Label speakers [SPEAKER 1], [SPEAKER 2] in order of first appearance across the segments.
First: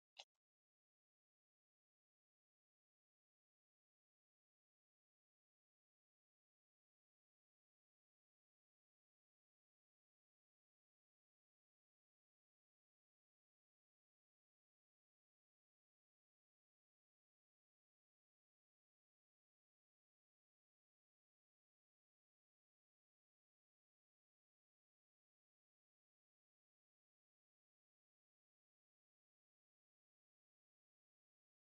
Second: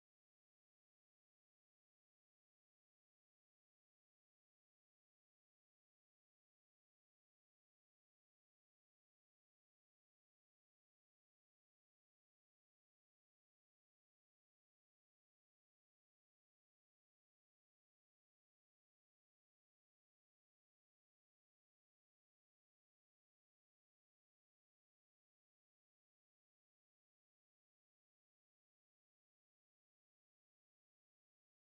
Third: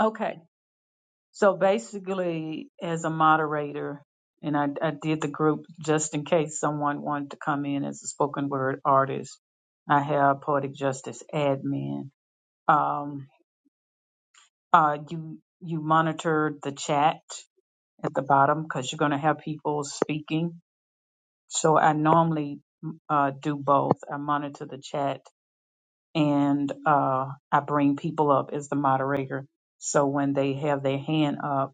[SPEAKER 1] Okay. So basically, as a moderator, and I, I did the group just in case someone wanted to come in as a spoken word artist. I have poetic justice admin. Um, uh, you you monitor the chat at the bottom because you're going to have people speaking. So I normally uh, do both. I monitor the chat and uh, I bring people up as the moderator. So when they have their hand up.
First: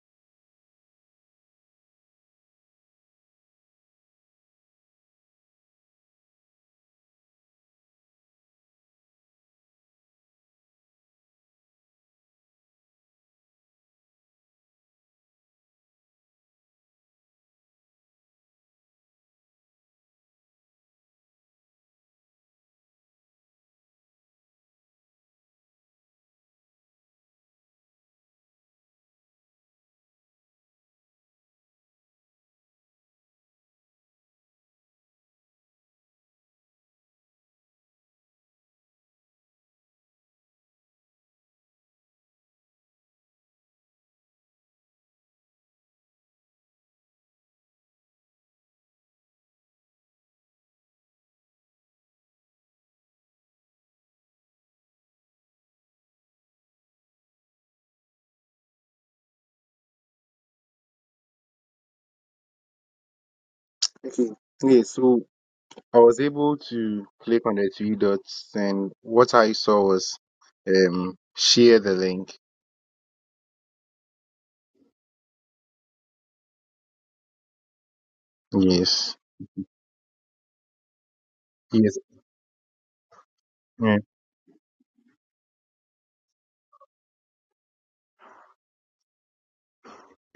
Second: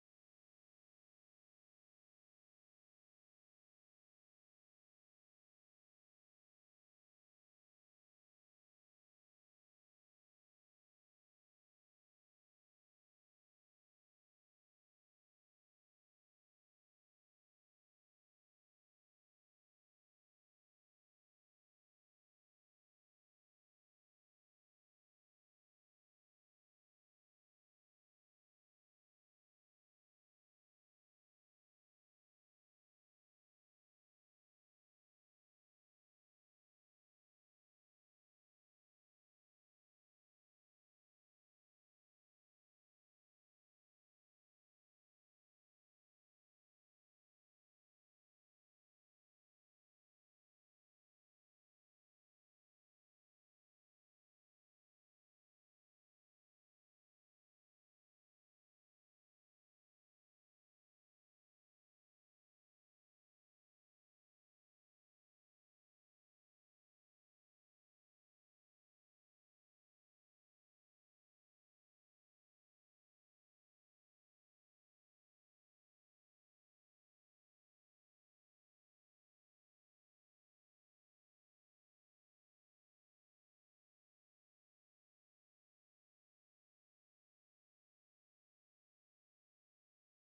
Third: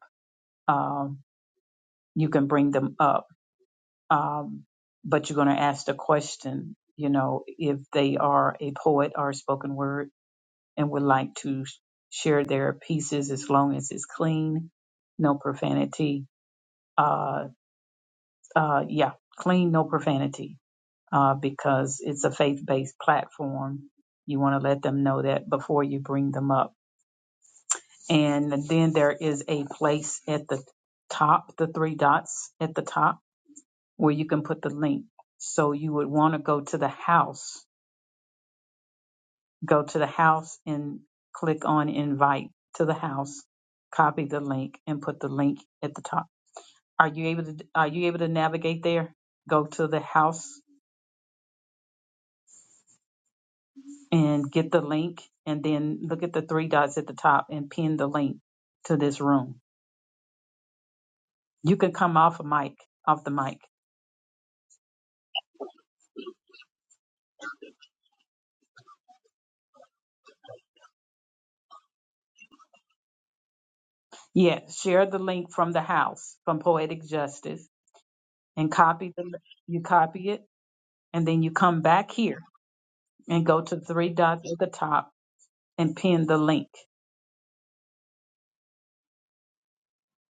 [SPEAKER 1] Um, you can bring them up. Um, but you're going to ask the question, you know, if they are a poet or spoken word and would like to sh- share their pieces as long as it's clean, no profanity. Uh, uh, yeah, clean, no profanity, uh, because it's a faith based platform. You want to let them know that before you bring them up. And then there is a place at the top, the three dots at the top where you can put the link. So you would want to go to the house, go to the house and click on invite to the house, copy the link and put the link at the top. Are you able to are you able to navigate there? Go to the house and get the link and then look at the three dots at the top and pin the link to this room. You can come off a mic, off the mic.
[SPEAKER 2] Okay. Yeah, so I was able to click on the three dots, and what I saw was um share the link.
[SPEAKER 1] Yeah, share the link from the house from Poetic Justice and copy
[SPEAKER 2] Yes.
[SPEAKER 1] the you copy it and then you come
[SPEAKER 2] Yes.
[SPEAKER 1] back here and go to
[SPEAKER 2] Yeah.
[SPEAKER 1] three dots at the top and pin the link.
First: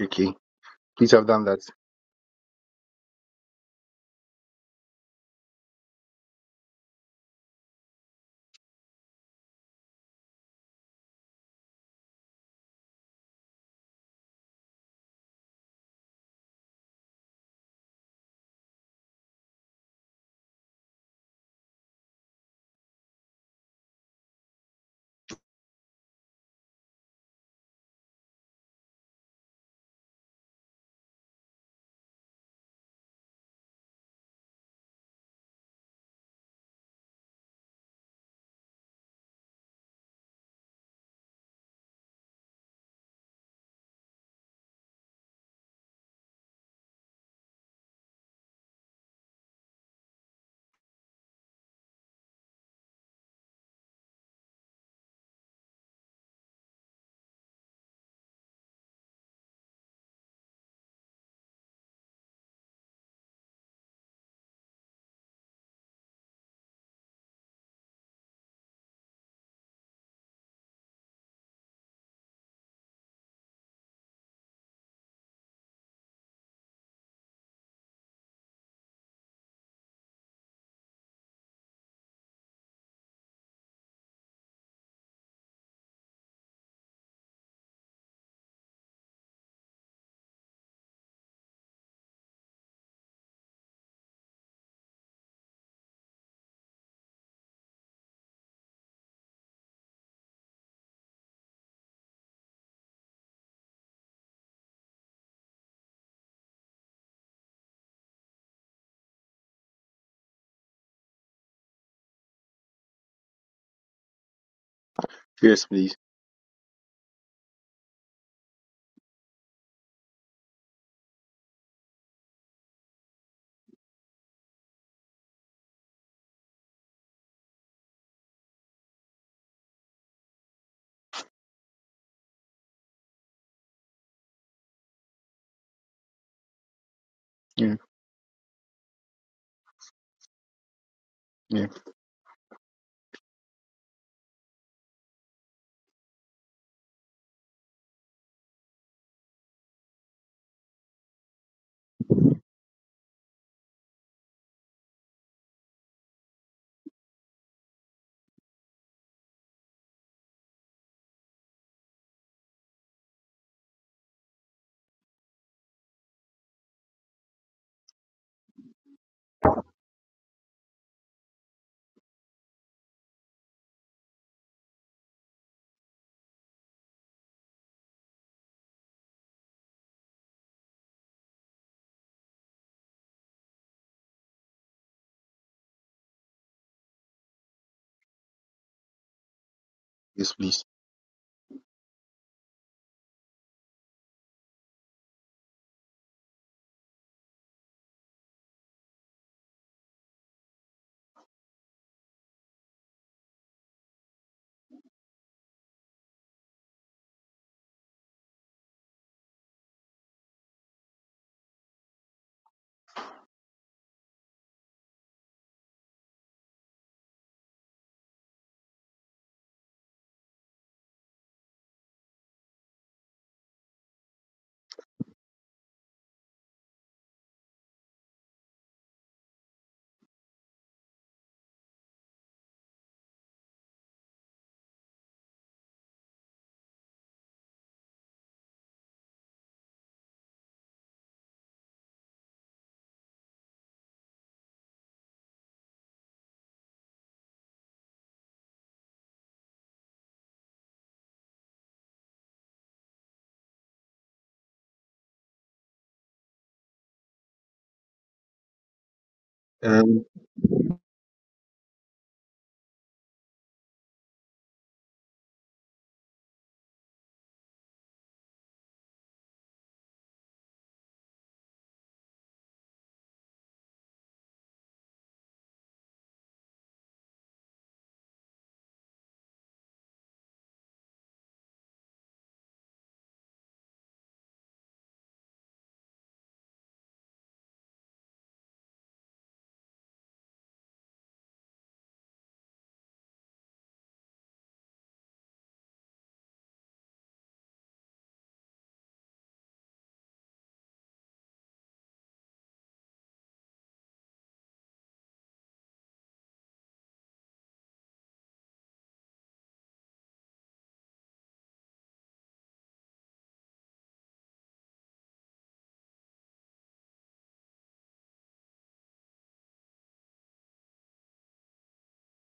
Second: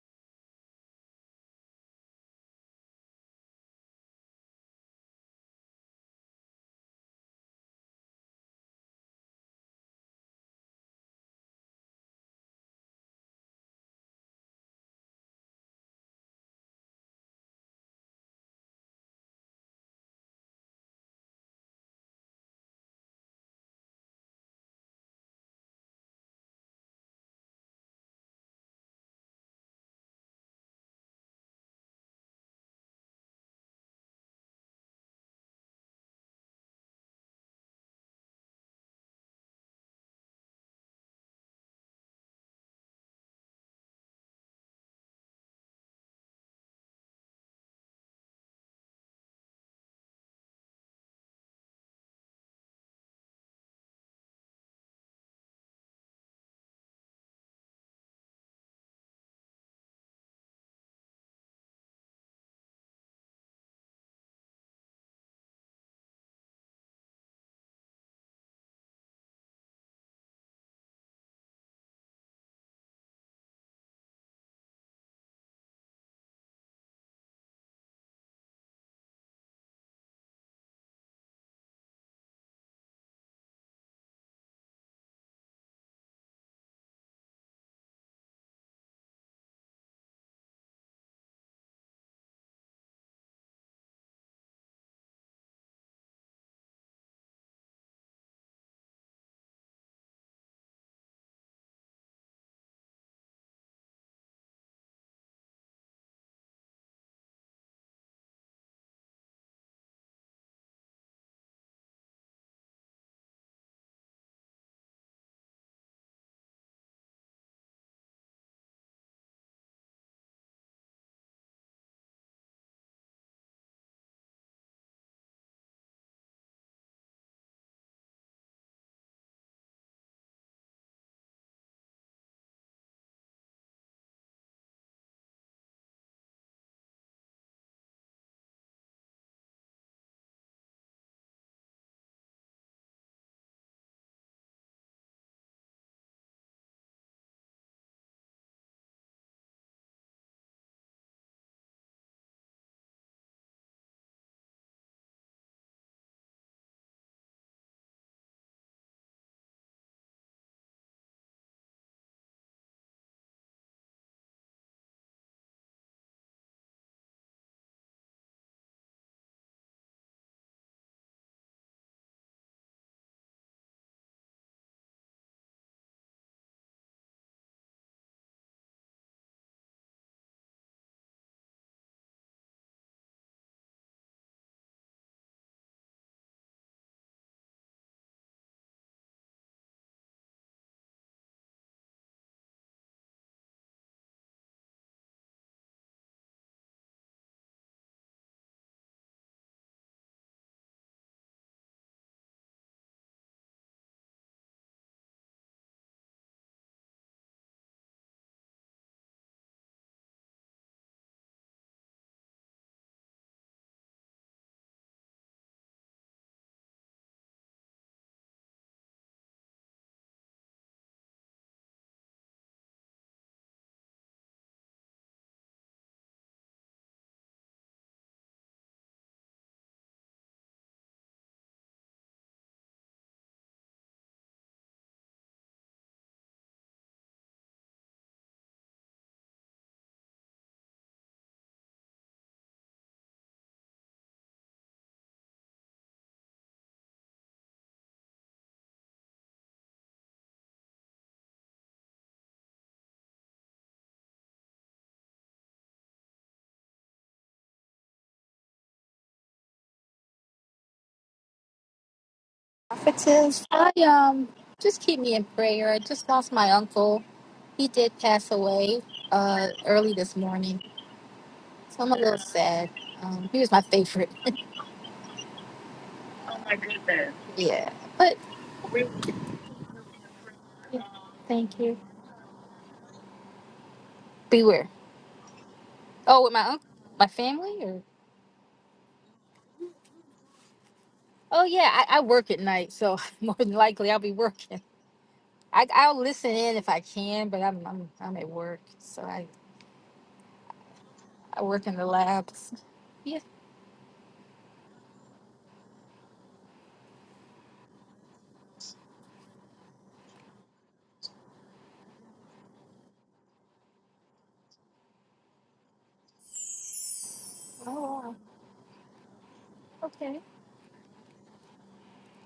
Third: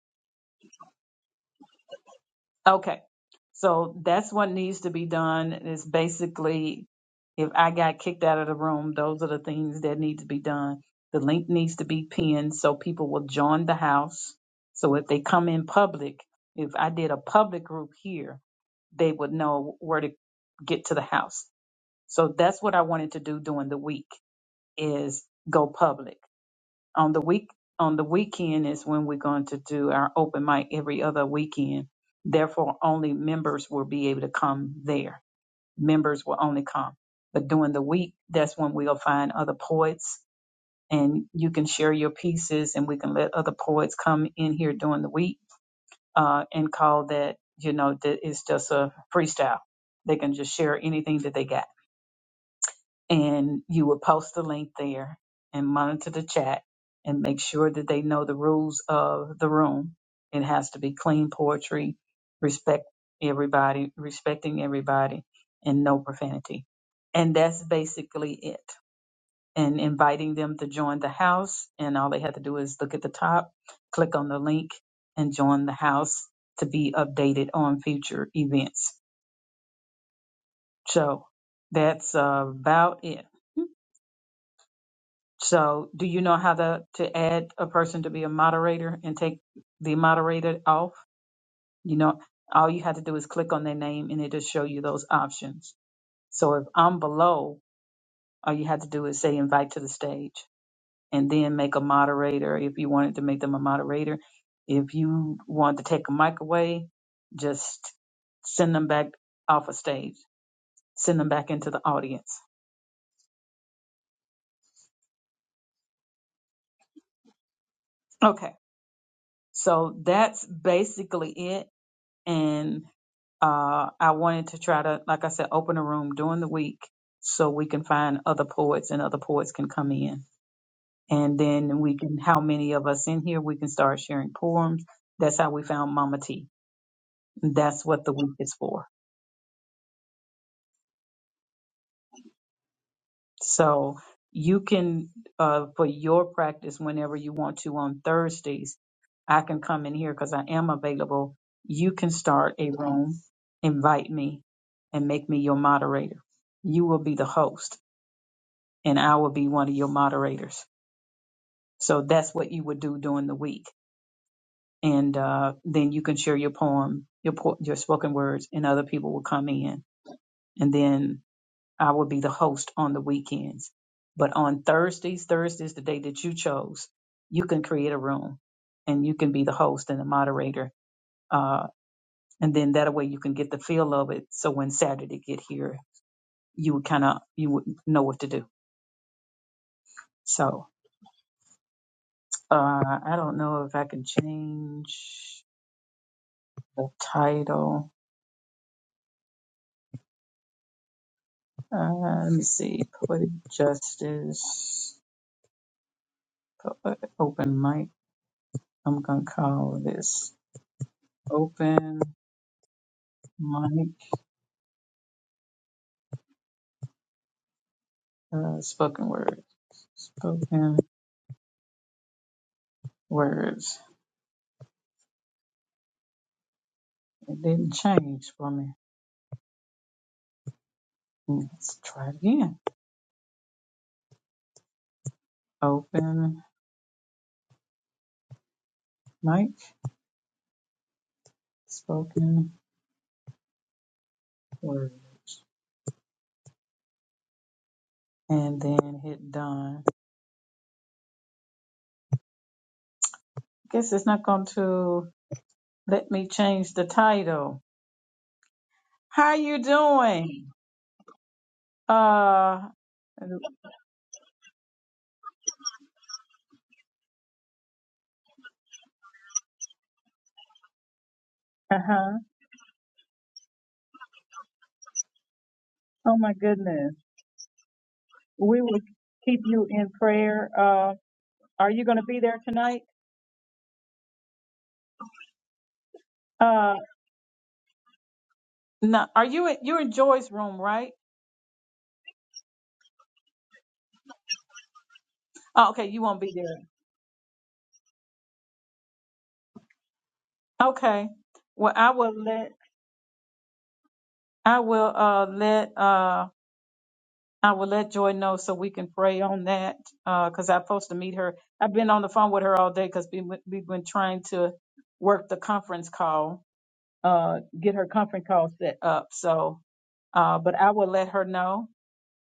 [SPEAKER 2] Okay. Please have done that.
[SPEAKER 1] Okay. So that's what needs to be done is basically if I got kicked out of the room, those are the things that need to be done. The link needs to be pinned so people will join the house. So if they come in public, if I did a public group here, they would know where to get to the house. So that's what I wanted to do during the week is go public. on the week on the weekend is when we're going to do our open mic every other weekend. Therefore, only members will be able to come there. Members will only come. But during the week, that's when we'll find other poets and you can share your pieces and we can let other poets come in here during the week uh, and call that, you know, that it's just a freestyle. They can just share anything that they got and you would post the link there and monitor the chat and make sure that they know the rules of the room. It has to be clean poetry, respect everybody, respecting everybody, and no profanity. And that's basically it. And inviting them to join the house. And all they have to do is look at the top, click on the link, and join the house to be updated on future events. So that's about it. So do you know how to, to add a person to be a moderator and take the moderator off? You know, all you have to do is click on their name and it'll show you those options. So if I'm below, all you have to do is say invite to the stage and then make a moderator if you wanted to make them a moderator. If you want to take a mic away, just send them back off a stage, send them back into the audience.
[SPEAKER 2] Yes, please.
[SPEAKER 1] Okay. So that's basically it. And uh, I wanted to try to, like I said, open a room during the week so we can find other poets and other poets can come in. And then we can, how many of us in here, we can start sharing poems. That's how we found Mama T.
[SPEAKER 2] Yeah.
[SPEAKER 1] That's what the week is for.
[SPEAKER 2] Yeah.
[SPEAKER 1] So you can, uh, for your practice, whenever you want to on Thursdays, I can come in here because I am available. You can start a room, invite me, and make me your moderator. You will be the host and I will be one of your moderators. So that's what you would do during the week. And uh, then you can share your poem, your po- your spoken words, and other people will come in. And then I will be the host on the weekends. But on Thursdays, Thursdays, the day that you chose, you can create a room, and you can be the host and the moderator. Uh, and then that way you can get the feel of it. So when Saturday get here, you would kind of you would know what to do.
[SPEAKER 2] Yes, please.
[SPEAKER 1] So uh, I don't know if I can change. the title. Uh, let me see. Poetic Justice. Poet, open mic. I'm going to call this open mic uh, spoken word. Spoken words. It didn't change for me. Let's try it again. Open mic. Spoken word. And then hit done. Guess it's not going to let me change the title. How you
[SPEAKER 2] Um.
[SPEAKER 1] doing? Uh,
[SPEAKER 3] Francis, I um just keep me in prayer. I just lost my uncle. He did pass away uh early this morning, so I'm a little sad. Um, he was my favorite.
[SPEAKER 1] Oh my
[SPEAKER 3] Oh my
[SPEAKER 1] goodness.
[SPEAKER 3] goodness. Yeah, but
[SPEAKER 1] We will keep you in prayer.
[SPEAKER 3] yeah,
[SPEAKER 1] Uh,
[SPEAKER 3] thank
[SPEAKER 1] are
[SPEAKER 3] you.
[SPEAKER 1] you going to be there tonight?
[SPEAKER 3] Beware. Oh, with my uncle,
[SPEAKER 1] Uh,
[SPEAKER 3] my family, or
[SPEAKER 1] no. Are you in, you're in Joy's room, right?
[SPEAKER 3] oh yeah, I, I work at night, so more than likely I'll be working. I,
[SPEAKER 1] Oh, okay.
[SPEAKER 3] I'll
[SPEAKER 1] You won't
[SPEAKER 3] listen
[SPEAKER 1] be
[SPEAKER 3] in
[SPEAKER 1] there.
[SPEAKER 3] if I can, but I'm I'm I'm at work, so I
[SPEAKER 1] Okay.
[SPEAKER 3] I work
[SPEAKER 1] Well,
[SPEAKER 3] in the
[SPEAKER 1] I will let
[SPEAKER 3] labs. Yeah.
[SPEAKER 1] I will uh let uh I will let Joy know so we can pray on that Uh, because I'm supposed to meet her. I've been on the phone with her all day because we, we've been trying to work the conference call, uh, get her
[SPEAKER 3] Oh, wow.
[SPEAKER 1] conference call set up. So,
[SPEAKER 3] okay.
[SPEAKER 1] uh, but I will let her know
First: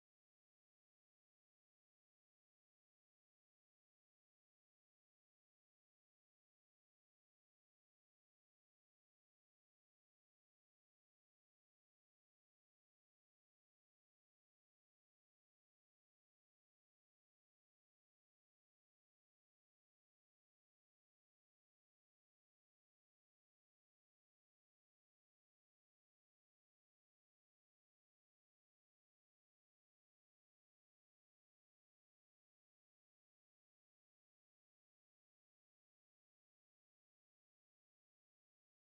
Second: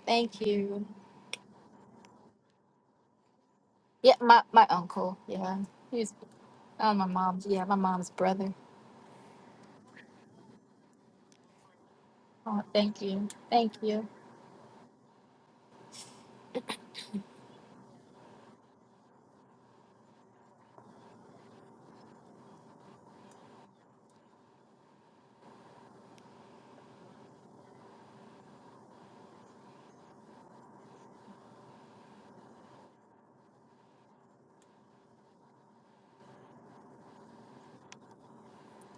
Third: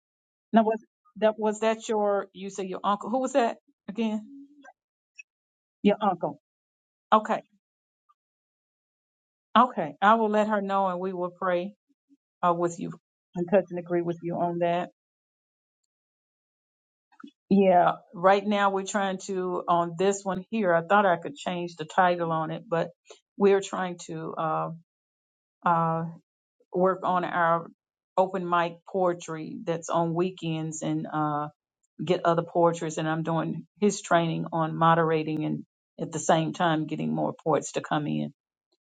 [SPEAKER 3] Thank
[SPEAKER 1] Now was
[SPEAKER 3] you.
[SPEAKER 1] that was that your you say your uncle? Who was that
[SPEAKER 3] Yeah,
[SPEAKER 1] again?
[SPEAKER 3] my, my uncle. Yeah.
[SPEAKER 1] Your
[SPEAKER 3] He's
[SPEAKER 1] uncle.
[SPEAKER 3] oh my
[SPEAKER 1] Okay.
[SPEAKER 3] mom's yeah, my mom's brother.
[SPEAKER 1] Okay. I will let her know and we will pray uh,
[SPEAKER 3] Oh,
[SPEAKER 1] with you
[SPEAKER 3] thank you.
[SPEAKER 1] and touch
[SPEAKER 3] Thank
[SPEAKER 1] and agree
[SPEAKER 3] you.
[SPEAKER 1] with you on that. Yeah. Right now we're trying to on this one here. I thought I could change the title on it, but we're trying to uh, uh, work on our open mic poetry that's on weekends and uh, get other poetries, and I'm doing his training on moderating and at the same time getting more poets to come in.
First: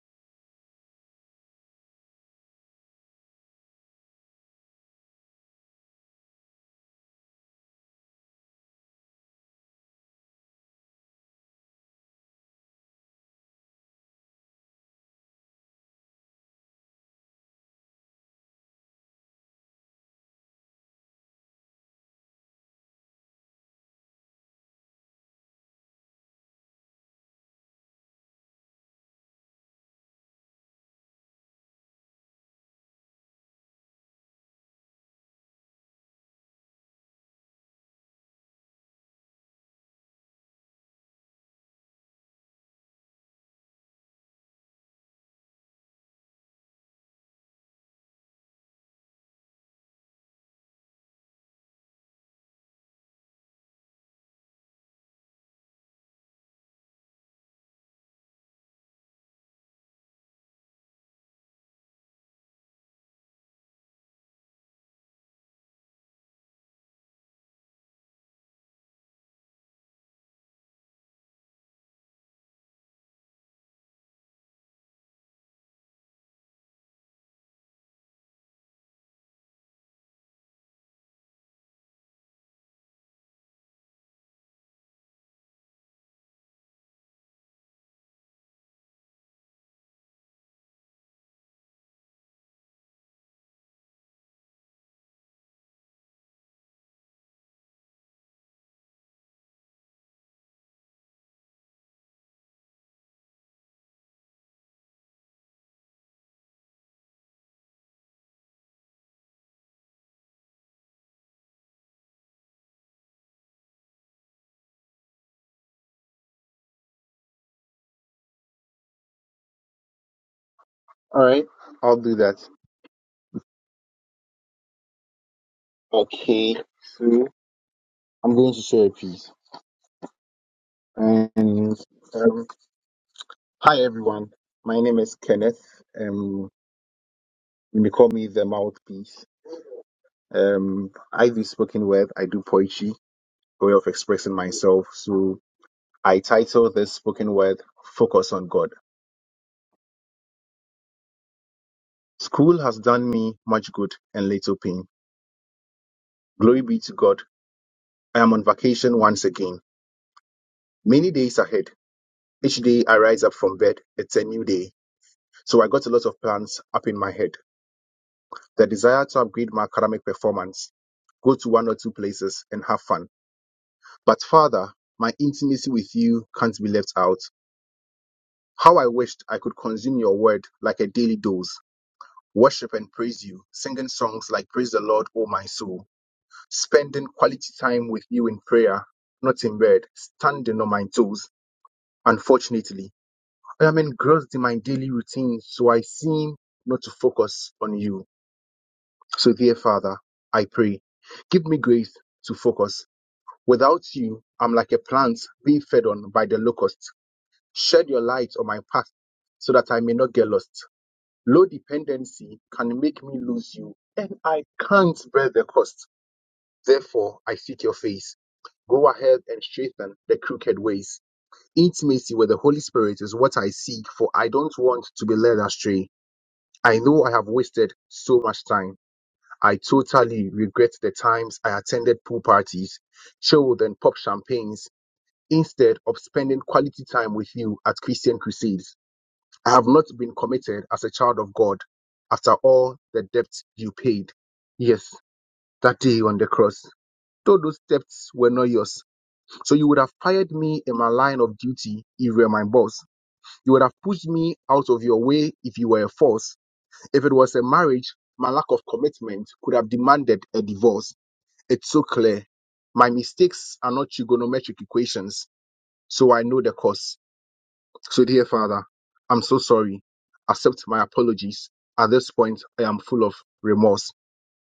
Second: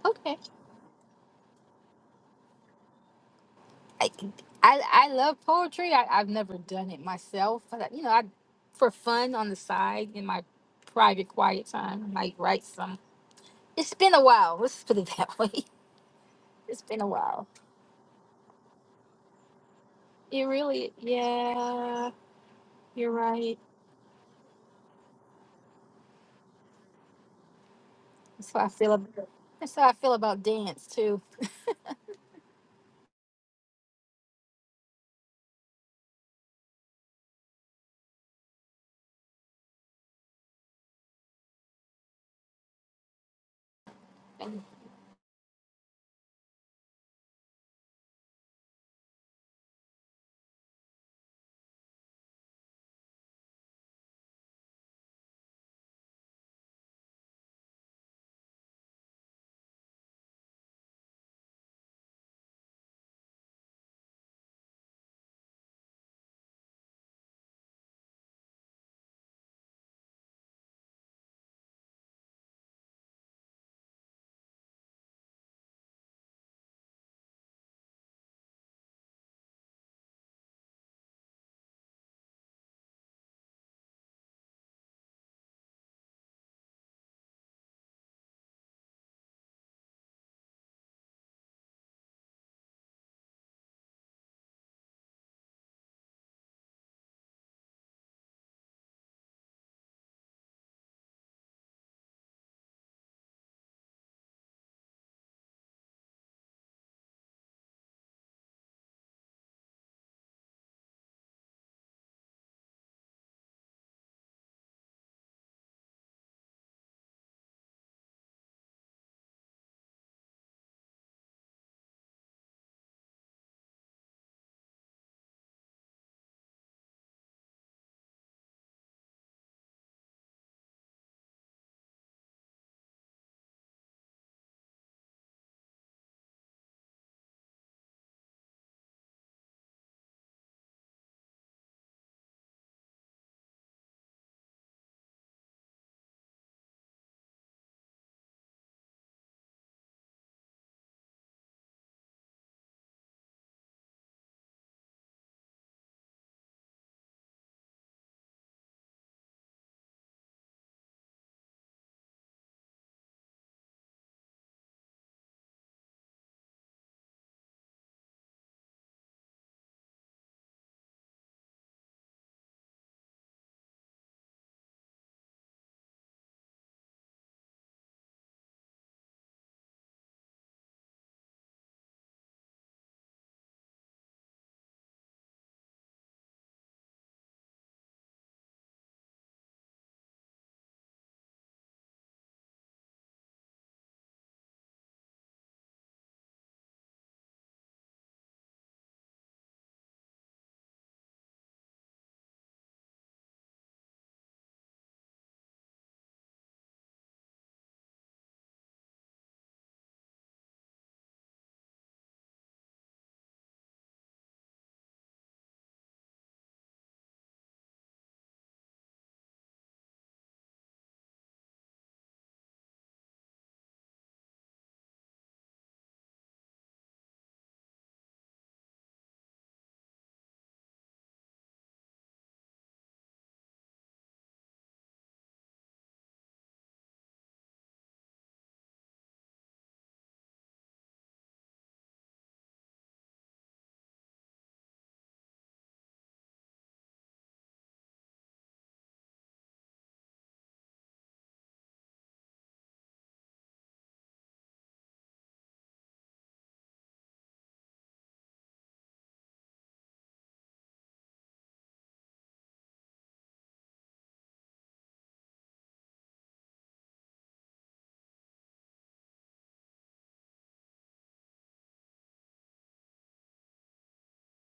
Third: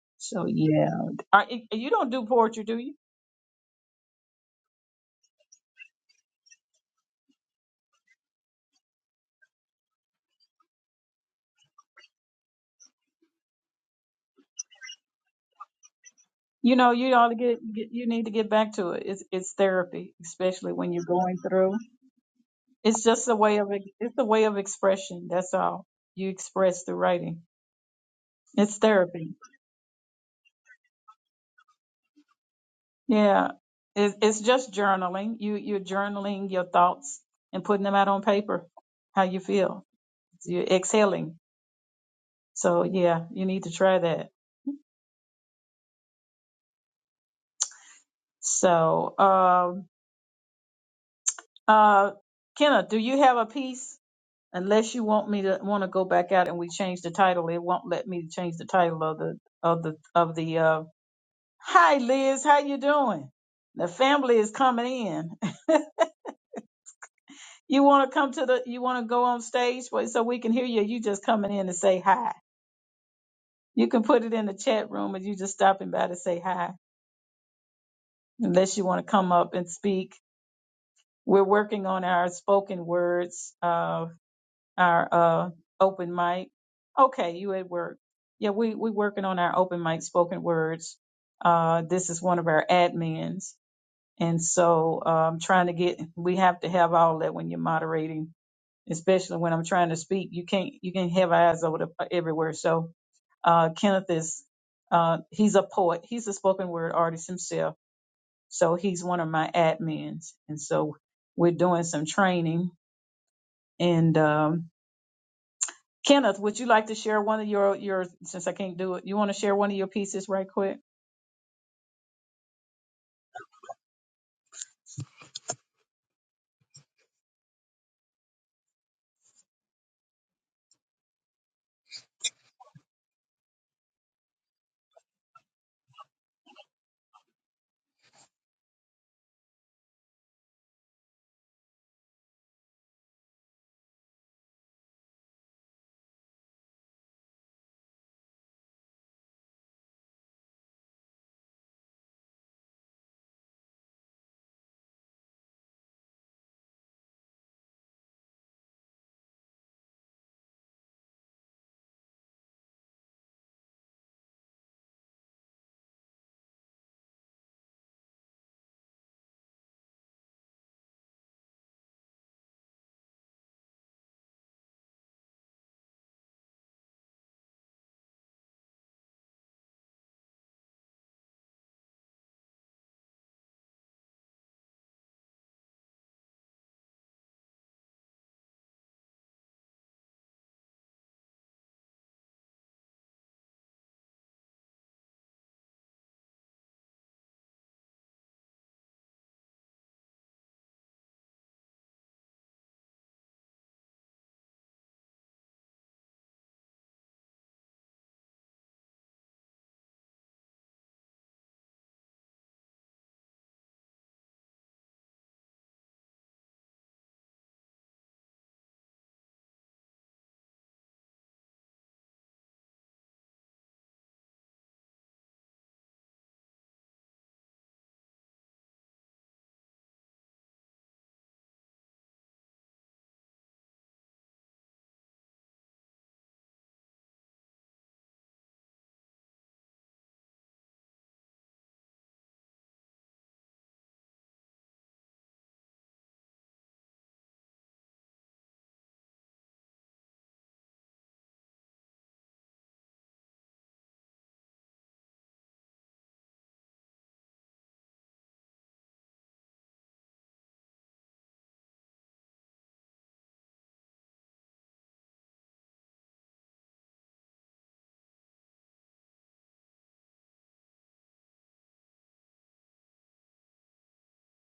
[SPEAKER 3] Okay.
[SPEAKER 1] So yeah, Are, you don't do poetry, do you?
[SPEAKER 3] I I, I love poetry. I, I've never done it myself. But I- you know, I for fun on the side in my private quiet time, like write some it's been a while. Let's put it that way.
[SPEAKER 1] You
[SPEAKER 3] It's
[SPEAKER 1] know,
[SPEAKER 3] been a
[SPEAKER 1] you ought to
[SPEAKER 3] while.
[SPEAKER 1] get, get you need to get back to it. It's it's therapy,
[SPEAKER 3] It
[SPEAKER 1] especially when
[SPEAKER 3] really
[SPEAKER 1] you're going through.
[SPEAKER 3] yeah,
[SPEAKER 1] It's
[SPEAKER 3] you're
[SPEAKER 1] just a way
[SPEAKER 3] right.
[SPEAKER 1] of it's a way of expression. That's all you express through writing.
[SPEAKER 3] That's how I
[SPEAKER 1] It's
[SPEAKER 3] feel about
[SPEAKER 1] therapy.
[SPEAKER 3] that's how I feel about dance too.
[SPEAKER 1] Yeah, it's it's just journaling. You you're journaling your thoughts and putting them out on paper. How you feel. You're exhaling So yeah, you need to try that. So um uh Kenna, do you have a piece? Unless you want me to want to go back out and we change the title, it won't let me change the title of the of the of the uh Hi Liz, how you doing? The family is coming in. You want to come to the you want to go on stage for- so we can hear you. You just coming in to say hi. You can put it in the chat room and you just stopping by to say hi. Unless you want to come up and speak We're working on our spoken words, uh, our uh, open mic. Okay, you at work? Yeah, we we working on our open mic spoken words. Uh, this is one of our admins, and so um, trying to get. We have to have all that when you're moderating, especially when I'm trying to speak. You can't you can have eyes over the, everywhere. So uh, Kenneth is uh, he's a poet. He's a spoken word artist himself. So he's one of my admins. And so we're doing some training and um, Kenneth, would you like to share one of your your since I can't do it, you want to share one of your pieces right quick?
[SPEAKER 2] All right. I'll do that. Okay. So I'm going to share a piece. And um, hi everyone. My name is Kenneth. Um, you may call me the mouthpiece. Um, I do spoken word. I do poetry way of expressing myself. So I title this spoken word Focus on God. School has done me much good and little pain. Glory be to God. I am on vacation once again. Many days ahead. Each day I rise up from bed, it's a new day. So I got a lot of plans up in my head. The desire to upgrade my academic performance, go to one or two places and have fun. But Father, my intimacy with you can't be left out. How I wished I could consume your word like a daily dose worship and praise you, singing songs like Praise the Lord, O my soul, spending quality time with you in prayer, not in bed, standing on my toes. Unfortunately, I am engrossed in my daily routine, so I seem not to focus on you. So, dear Father, I pray, give me grace to focus. Without you, I'm like a plant being fed on by the locusts. Shed your light on my path so that I may not get lost. Low dependency can make me lose you, and I can't bear the cost. Therefore, I seek your face. Go ahead and straighten the crooked ways. Intimacy with the Holy Spirit is what I seek, for I don't want to be led astray. I know I have wasted so much time. I totally regret the times I attended pool parties, chilled and popped champagnes, instead of spending quality time with you at Christian crusades. I have not been committed as a child of God after all the debts you paid. Yes, that day on the cross, though those debts were not yours. So you would have fired me in my line of duty if you were my boss. You would have pushed me out of your way if you were a force. If it was a marriage, my lack of commitment could have demanded a divorce. It's so clear. My mistakes are not trigonometric equations, so I know the cost. So, dear Father, I'm so sorry. Accept my apologies. At this point, I am full of remorse.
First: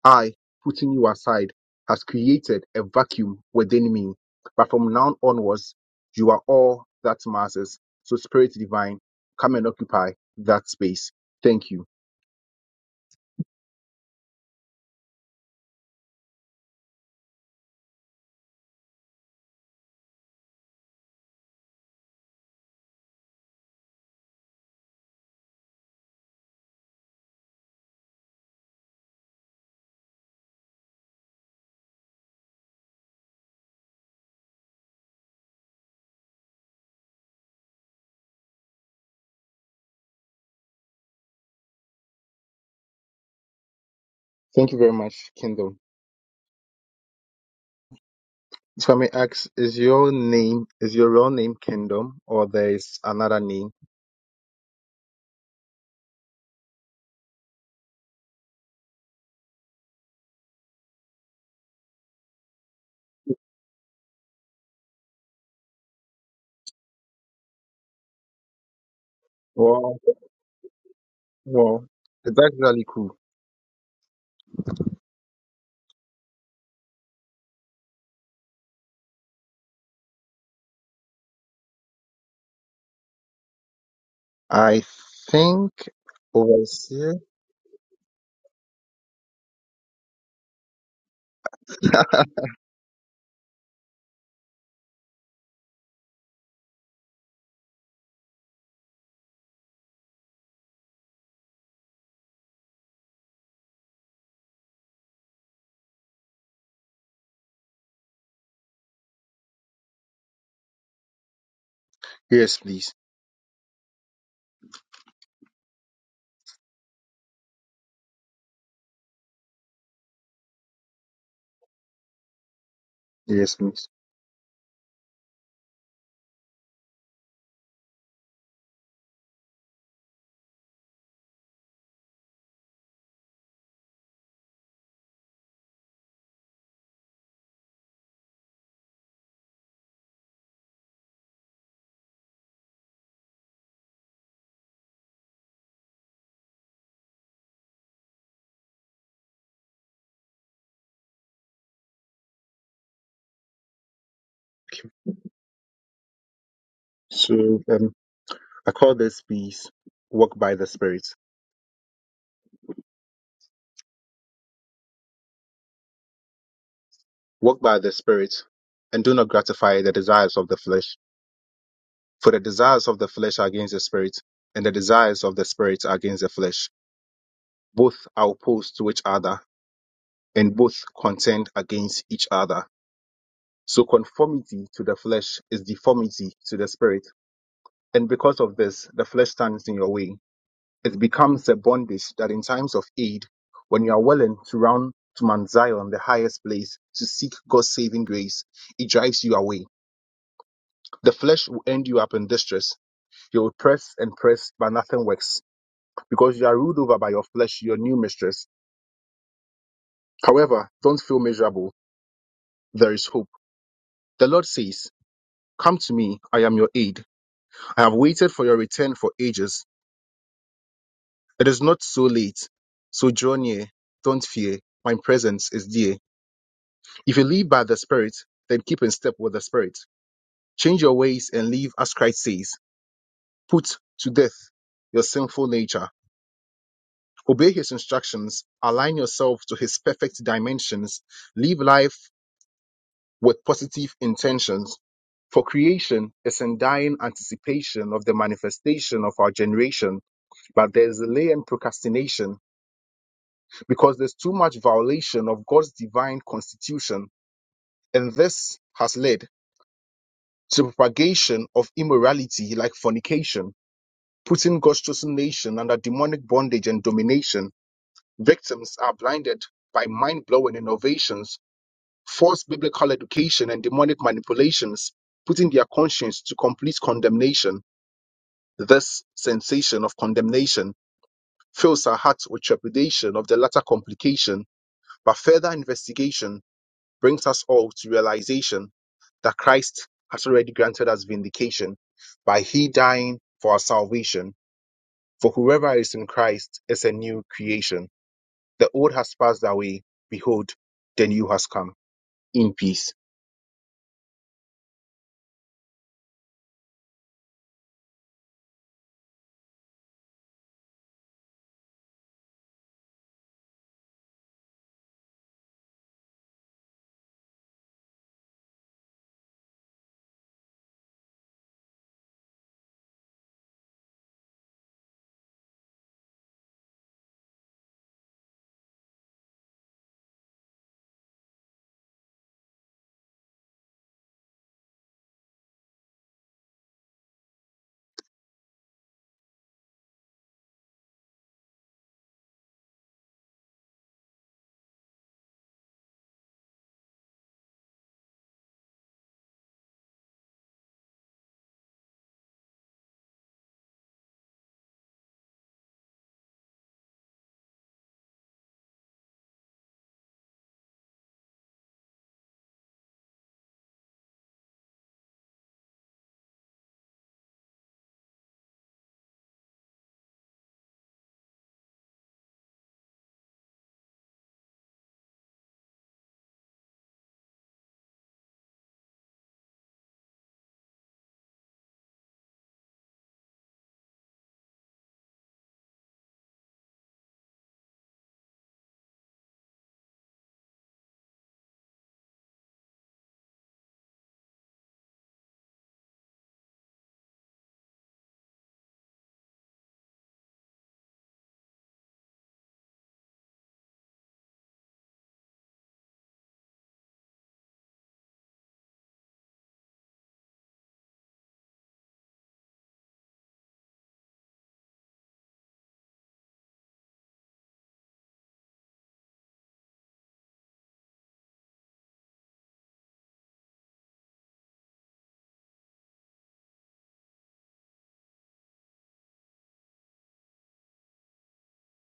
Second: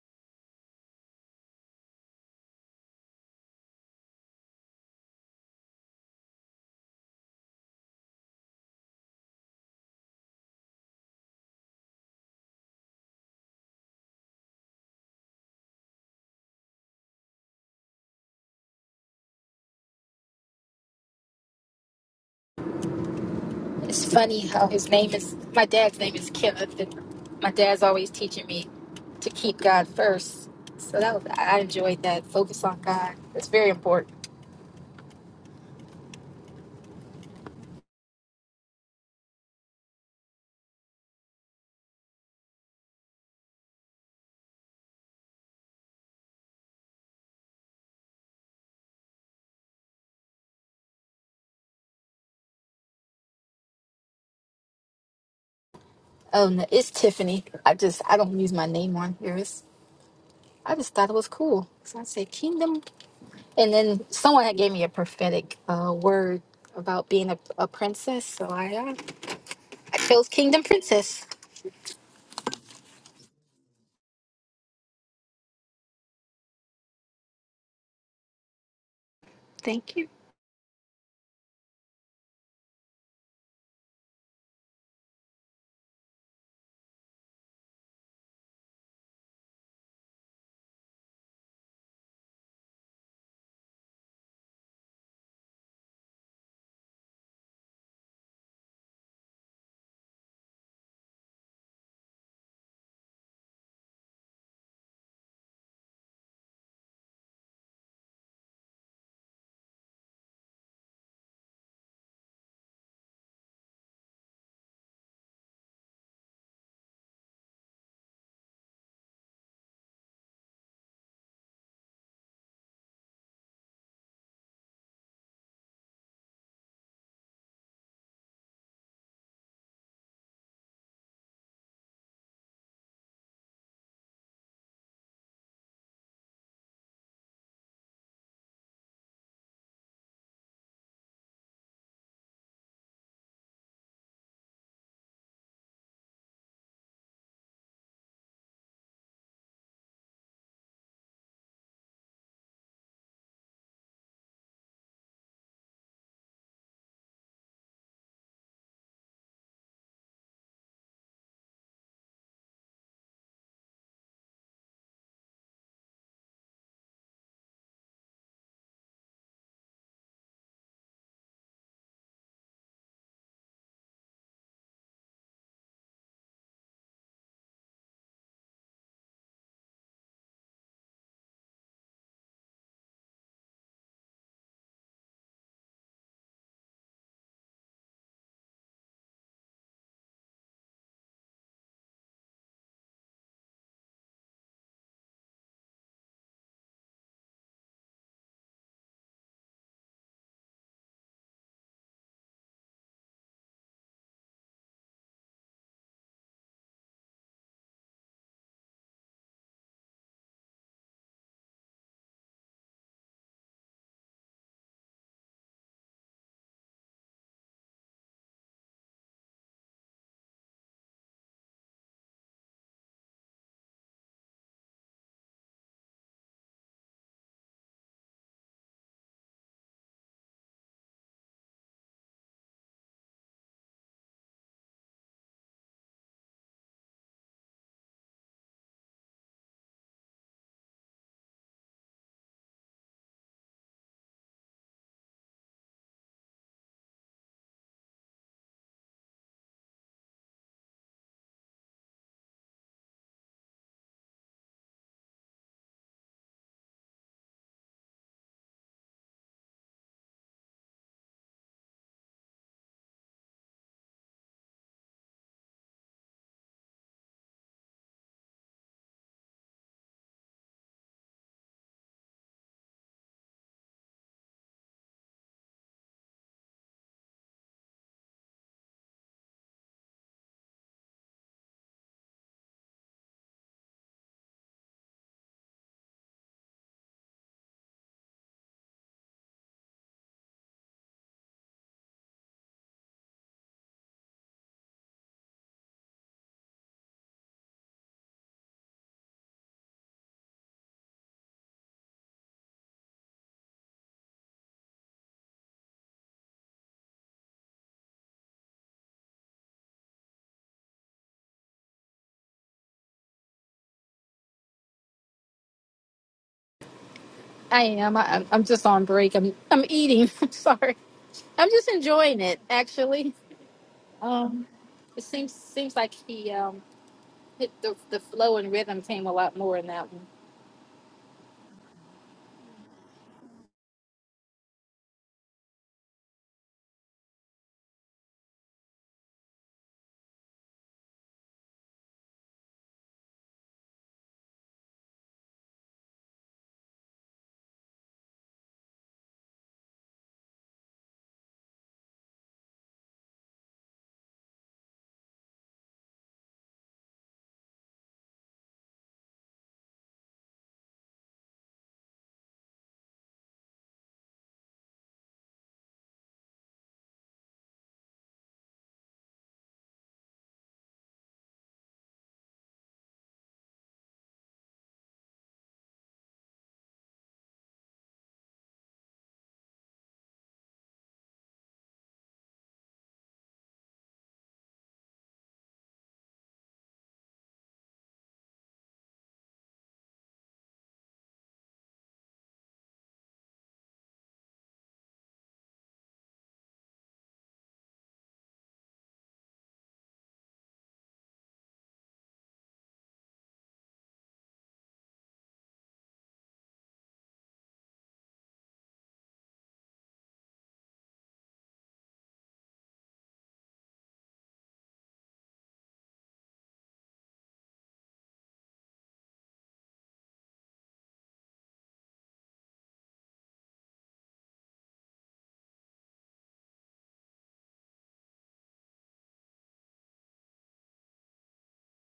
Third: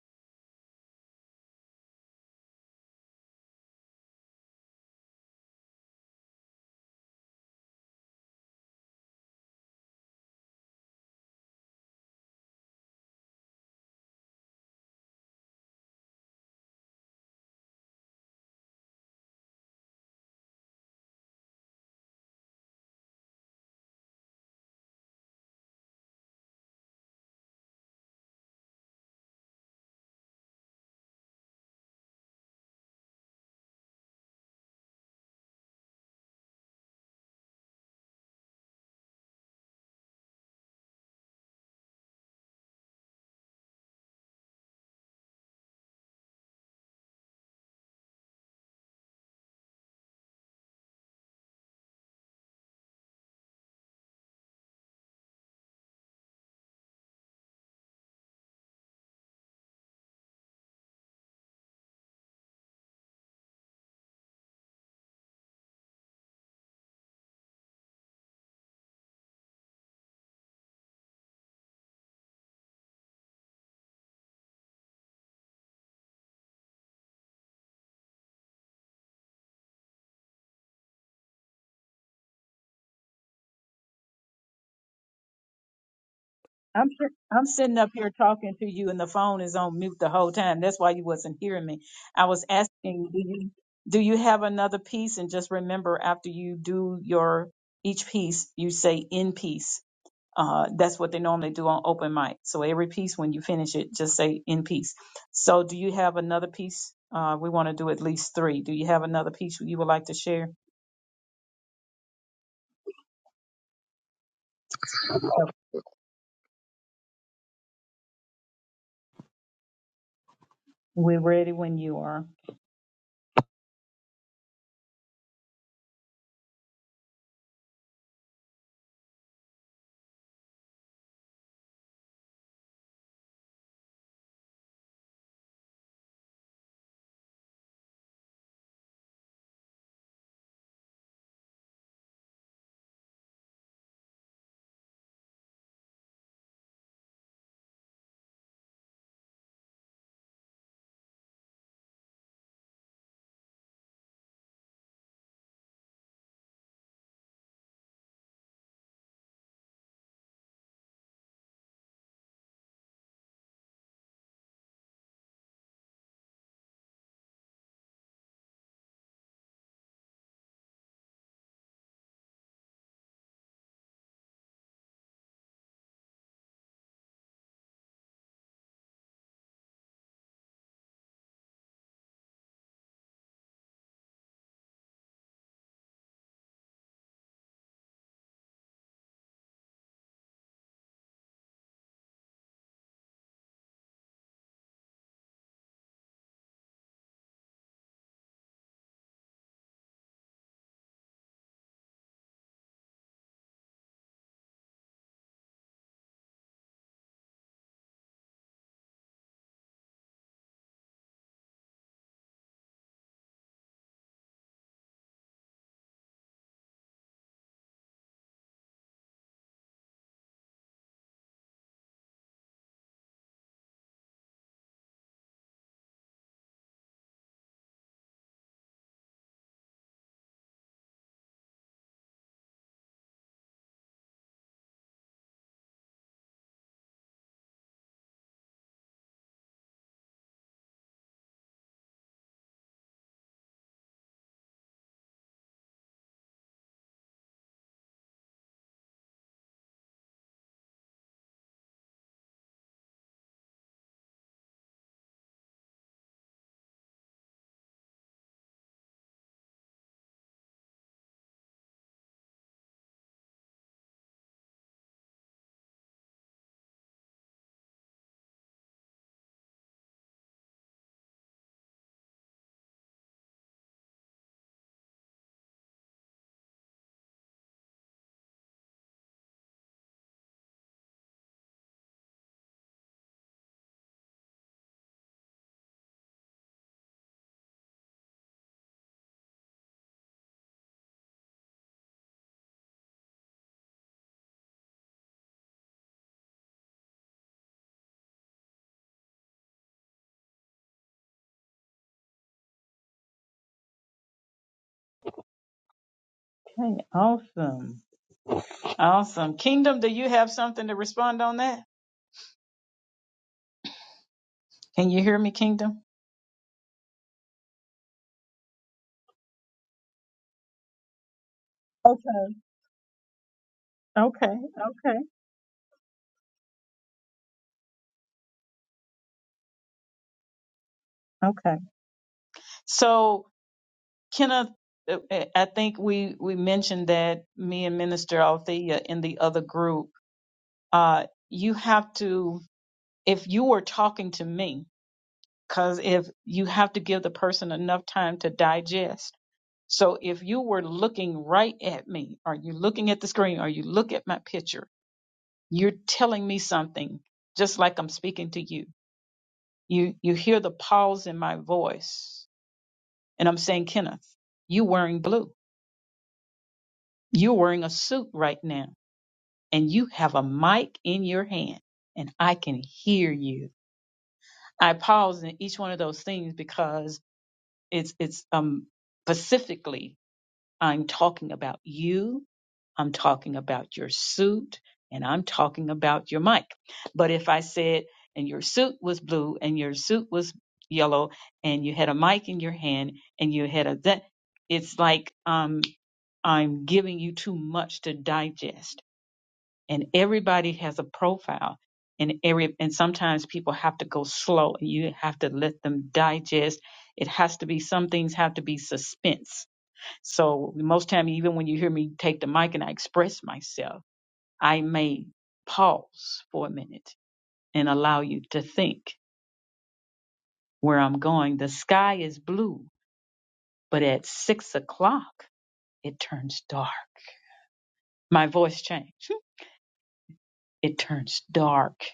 [SPEAKER 2] I, putting you aside, has created a vacuum within me. But from now onwards, you are all that matters. So, Spirit Divine, come and occupy that space. Thank you.
[SPEAKER 3] It's funny how his name is my dad's name is Kenneth, and my dad's always teaching me to keep God first. So that was I enjoyed that. Focus on God. It's very important.
[SPEAKER 2] Thank you very much, Kingdom. If I may ask, is your name is your real name Kingdom, or there is another name?
[SPEAKER 3] Oh no, it's Tiffany. I just I don't use my name on here. It's I just thought it was cool. So I said kingdom, and then someone had gave me a prophetic uh, word about being a, a princess. So I uh,
[SPEAKER 2] Well,
[SPEAKER 3] I chose kingdom princess.
[SPEAKER 2] well, it's actually cool.
[SPEAKER 3] Thank you.
[SPEAKER 2] I think
[SPEAKER 1] I'm si-
[SPEAKER 2] overseer.
[SPEAKER 1] I'm sitting up here talking to you and the phone is on mute the whole time. That's why you wasn't hearing me. I was asking, do you do you have another piece? And just remember, after you do your each piece, you say in peace. Uh, that's what they normally do on open mic. So every piece, when you finish it, just say in peace. So do you have another piece? Uh, we want to do at least three. Do you have another piece you would like to share?
[SPEAKER 2] yes, please.
[SPEAKER 1] We're ready when you are.
[SPEAKER 2] Yes, please. So um, I call this piece "Walk by the Spirit." Walk by the Spirit, and do not gratify the desires of the flesh. For the desires of the flesh are against the spirit, and the desires of the spirit are against the flesh. Both are opposed to each other, and both contend against each other. So conformity to the flesh is deformity to the spirit, and because of this, the flesh stands in your way It becomes a bondage that in times of aid, when you are willing to run to Mount Zion, the highest place, to seek God's saving grace, it drives you away. The flesh will end you up in distress. You will press and press, but nothing works because you are ruled over by your flesh, your new mistress. However, don't feel miserable. There is hope. The Lord says, Come to me, I am your aid. I have waited for your return for ages. It is not so late. So draw near, don't fear. My presence is dear. If you live by the Spirit, then keep in step with the Spirit. Change your ways and live as Christ says. Put to death your sinful nature. Obey his instructions. Align yourself to his perfect dimensions. Live life with positive intentions. For creation is in dying anticipation of the manifestation of our generation but there's delay and procrastination because there's too much violation of God's divine constitution. And this has led to propagation of immorality like fornication, putting God's chosen nation under demonic bondage and domination. Victims are blinded by mind blowing innovations, false biblical education, and demonic manipulations, putting their conscience to complete condemnation. This sensation of condemnation fills our hearts with trepidation of the latter complication, but further investigation brings us all to realization that Christ has already granted us vindication by he dying for our salvation. For whoever is in Christ is a new creation. The old has passed away. Behold, the new has come. In peace.
[SPEAKER 1] Okay, awesome. Awesome. Kingdom, do you have something to respond on that? Can you hear me, Kingdom?
[SPEAKER 3] I am. I, I'm I'm just on break. I'm I'm eating. I'm sorry. I'm just
[SPEAKER 1] Okay,
[SPEAKER 3] enjoying it. Actually,
[SPEAKER 1] okay, okay,
[SPEAKER 3] it seems seems like he um hit the the flow and rhythm came a lot more in that one.
[SPEAKER 1] okay. So, Kenneth, uh, I think we, we mentioned that me and Minister Althea in the other group, uh, you have to, if you were talking to me, because if you have to give the person enough time to digest. So if you were looking right at me, are you looking at the screen? Are you look at my picture? You're telling me something, just like I'm speaking to you. You you hear the pause in my voice, and I'm saying, Kenneth, you are wearing blue. You're wearing a suit right now, and you have a mic in your hand, and I can hear you. I pause in each one of those things because it's it's um specifically I'm talking about you. I'm talking about your suit and I'm talking about your mic. But if I said, and your suit was blue and your suit was yellow and you had a mic in your hand and you had a that, it's like um, I'm giving you too much to digest. And everybody has a profile. And every and sometimes people have to go slow and you have to let them digest. It has to be some things have to be suspense so most time, even when you hear me take the mic and I express myself, I may pause for a minute and allow you to think where I'm going. The sky is blue, but at six o'clock, it turns dark. My voice changed. It turns dark.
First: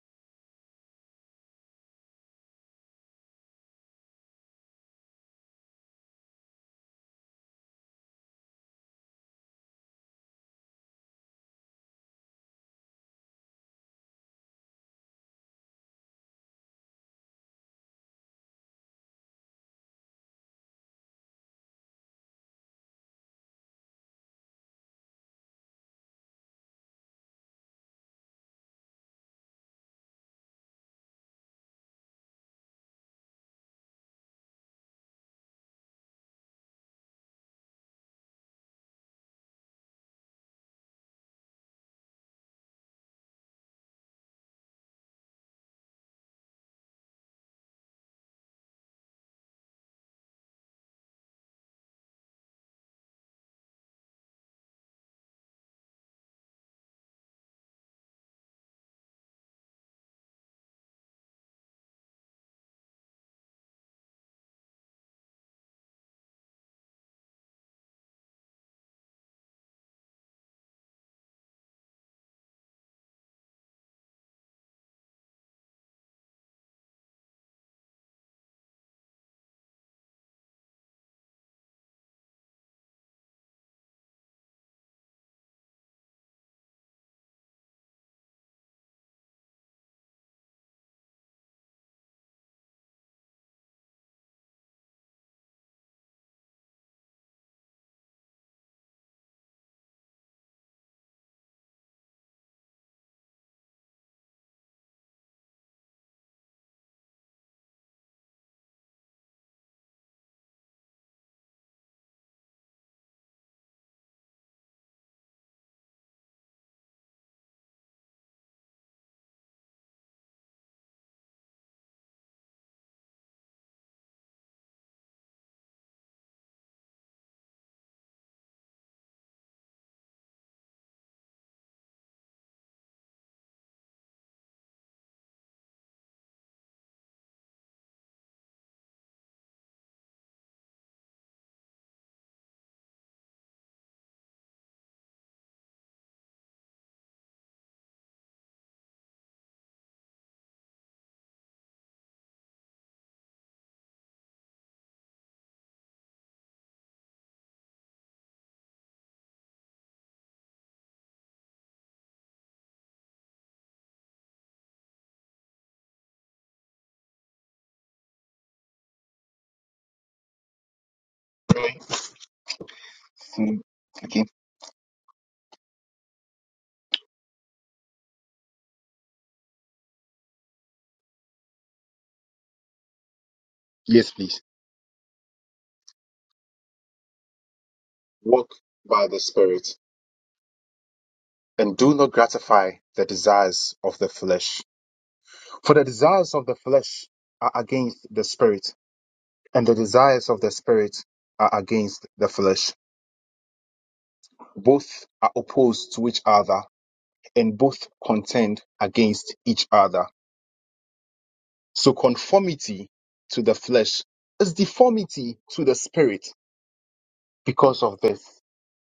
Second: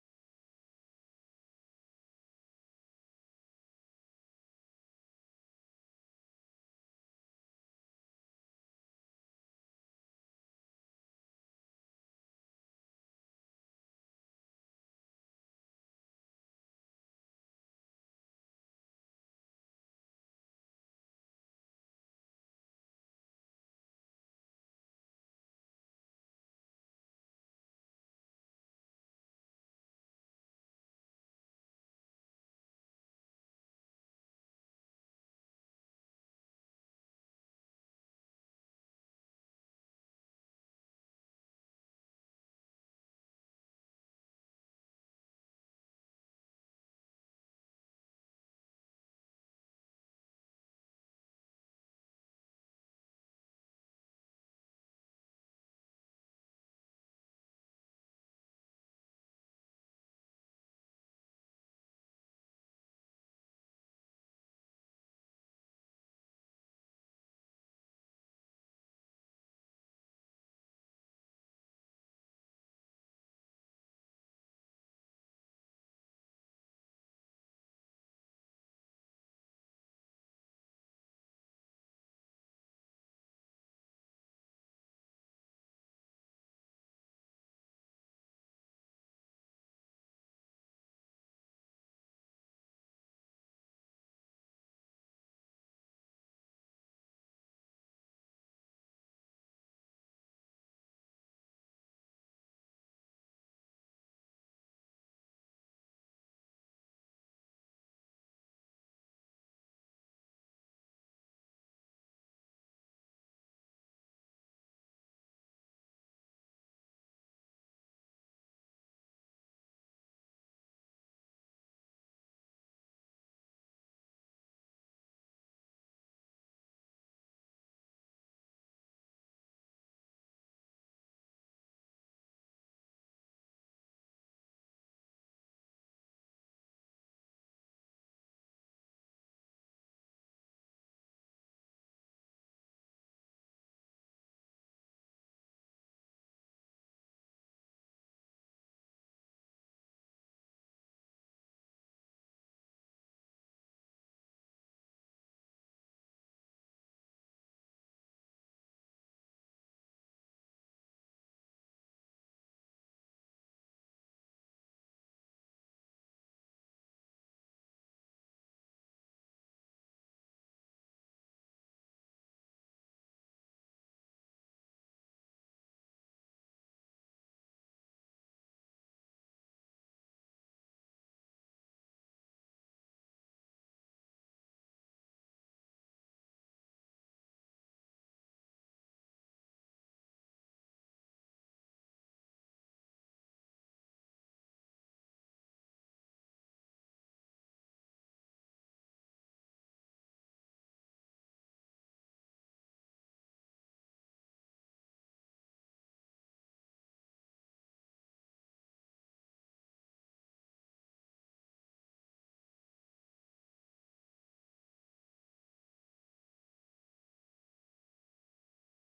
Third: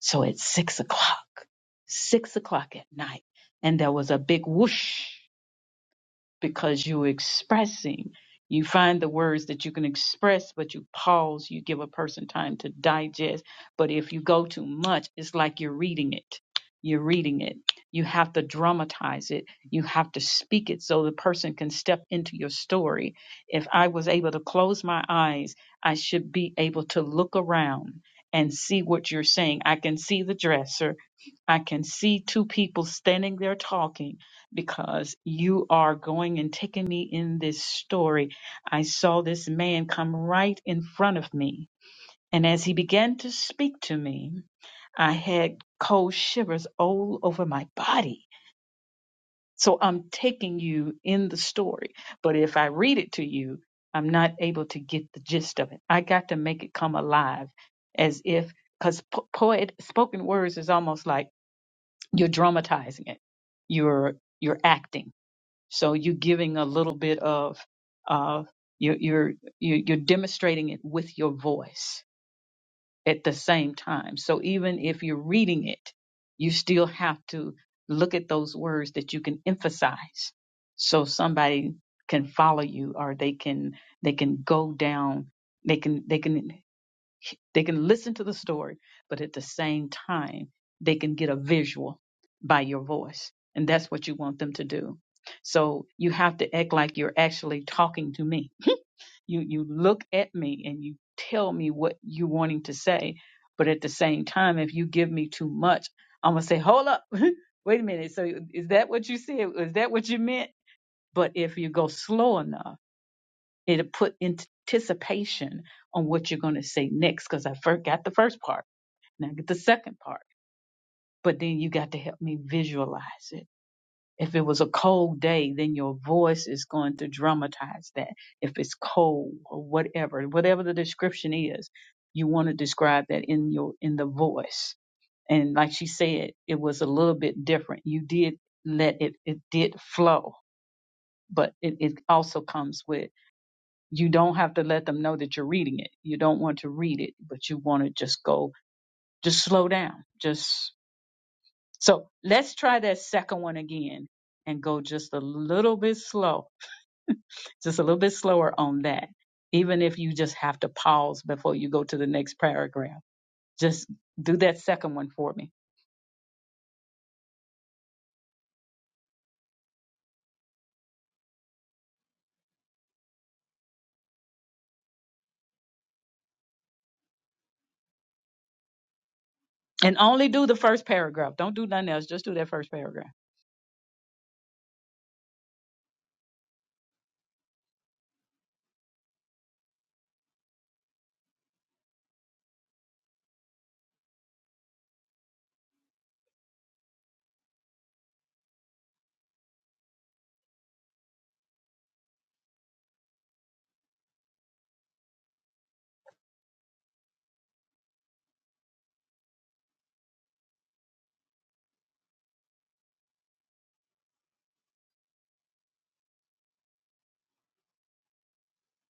[SPEAKER 1] So at six o'clock, six o'clock at night, and there was a big whoosh because you're expressing. You find the words that you can express, but you pause, you give a person time to digest. But if you go too much, it's like you're reading it. You're reading it. You have to dramatize it. You have to speak it so the person can step into your story. If I was able to close my eyes, I should be able to look around and see what you're saying. I can see the dresser. I can see two people standing there talking because you are going and taking me in this story. I saw this man come right in front of me. And as he began to speak to me, I had cold shivers all over my body. So I'm taking you in the story. But if I read it to you, I'm not able to get the gist of it. I got to make it come alive as if, because po- poet, spoken words is almost like, you're dramatizing it you're you're acting so you're giving a little bit of uh you're you're you're you're demonstrating it with your voice at the same time so even if you're reading it you still have to look at those words that you can emphasize so somebody can follow you or they can they can go down they can they can they can listen to the story, but at the same time, they can get a visual by your voice. And that's what you want them to do. So you have to act like you're actually talking to me. You you look at me and you tell me what you're wanting to say, but at the same time, if you give me too much, I'm gonna say, hold up, wait a minute. So is that what you said? Is that what you meant? But if you go slow enough, it'll put anticipation on what you're gonna say next because I forgot the first part now get the second part. But then you got to help me visualize it. If it was a cold day, then your voice is going to dramatize that. If it's cold or whatever, whatever the description is, you want to describe that in your in the voice. And like she said, it was a little bit different. You did let it it did flow, but it, it also comes with you don't have to let them know that you're reading it. You don't want to read it, but you want to just go just slow down. Just So let's try that second one again and go just a little bit slow, just a little bit slower on that. Even if you just have to pause before you go to the next paragraph, just do that second one for me.
[SPEAKER 2] Mm, Okay.
[SPEAKER 1] And only do the first paragraph. Don't do nothing else. Just do that first paragraph.
[SPEAKER 2] Yes, please. Walk by the Spirit and do not gratify the desires of the flesh. For the desires of the flesh are against the Spirit, and the desires of the Spirit are against the flesh. Both are opposed to each other and both contend against each other. So conformity to the flesh is deformity to the spirit. Because of this,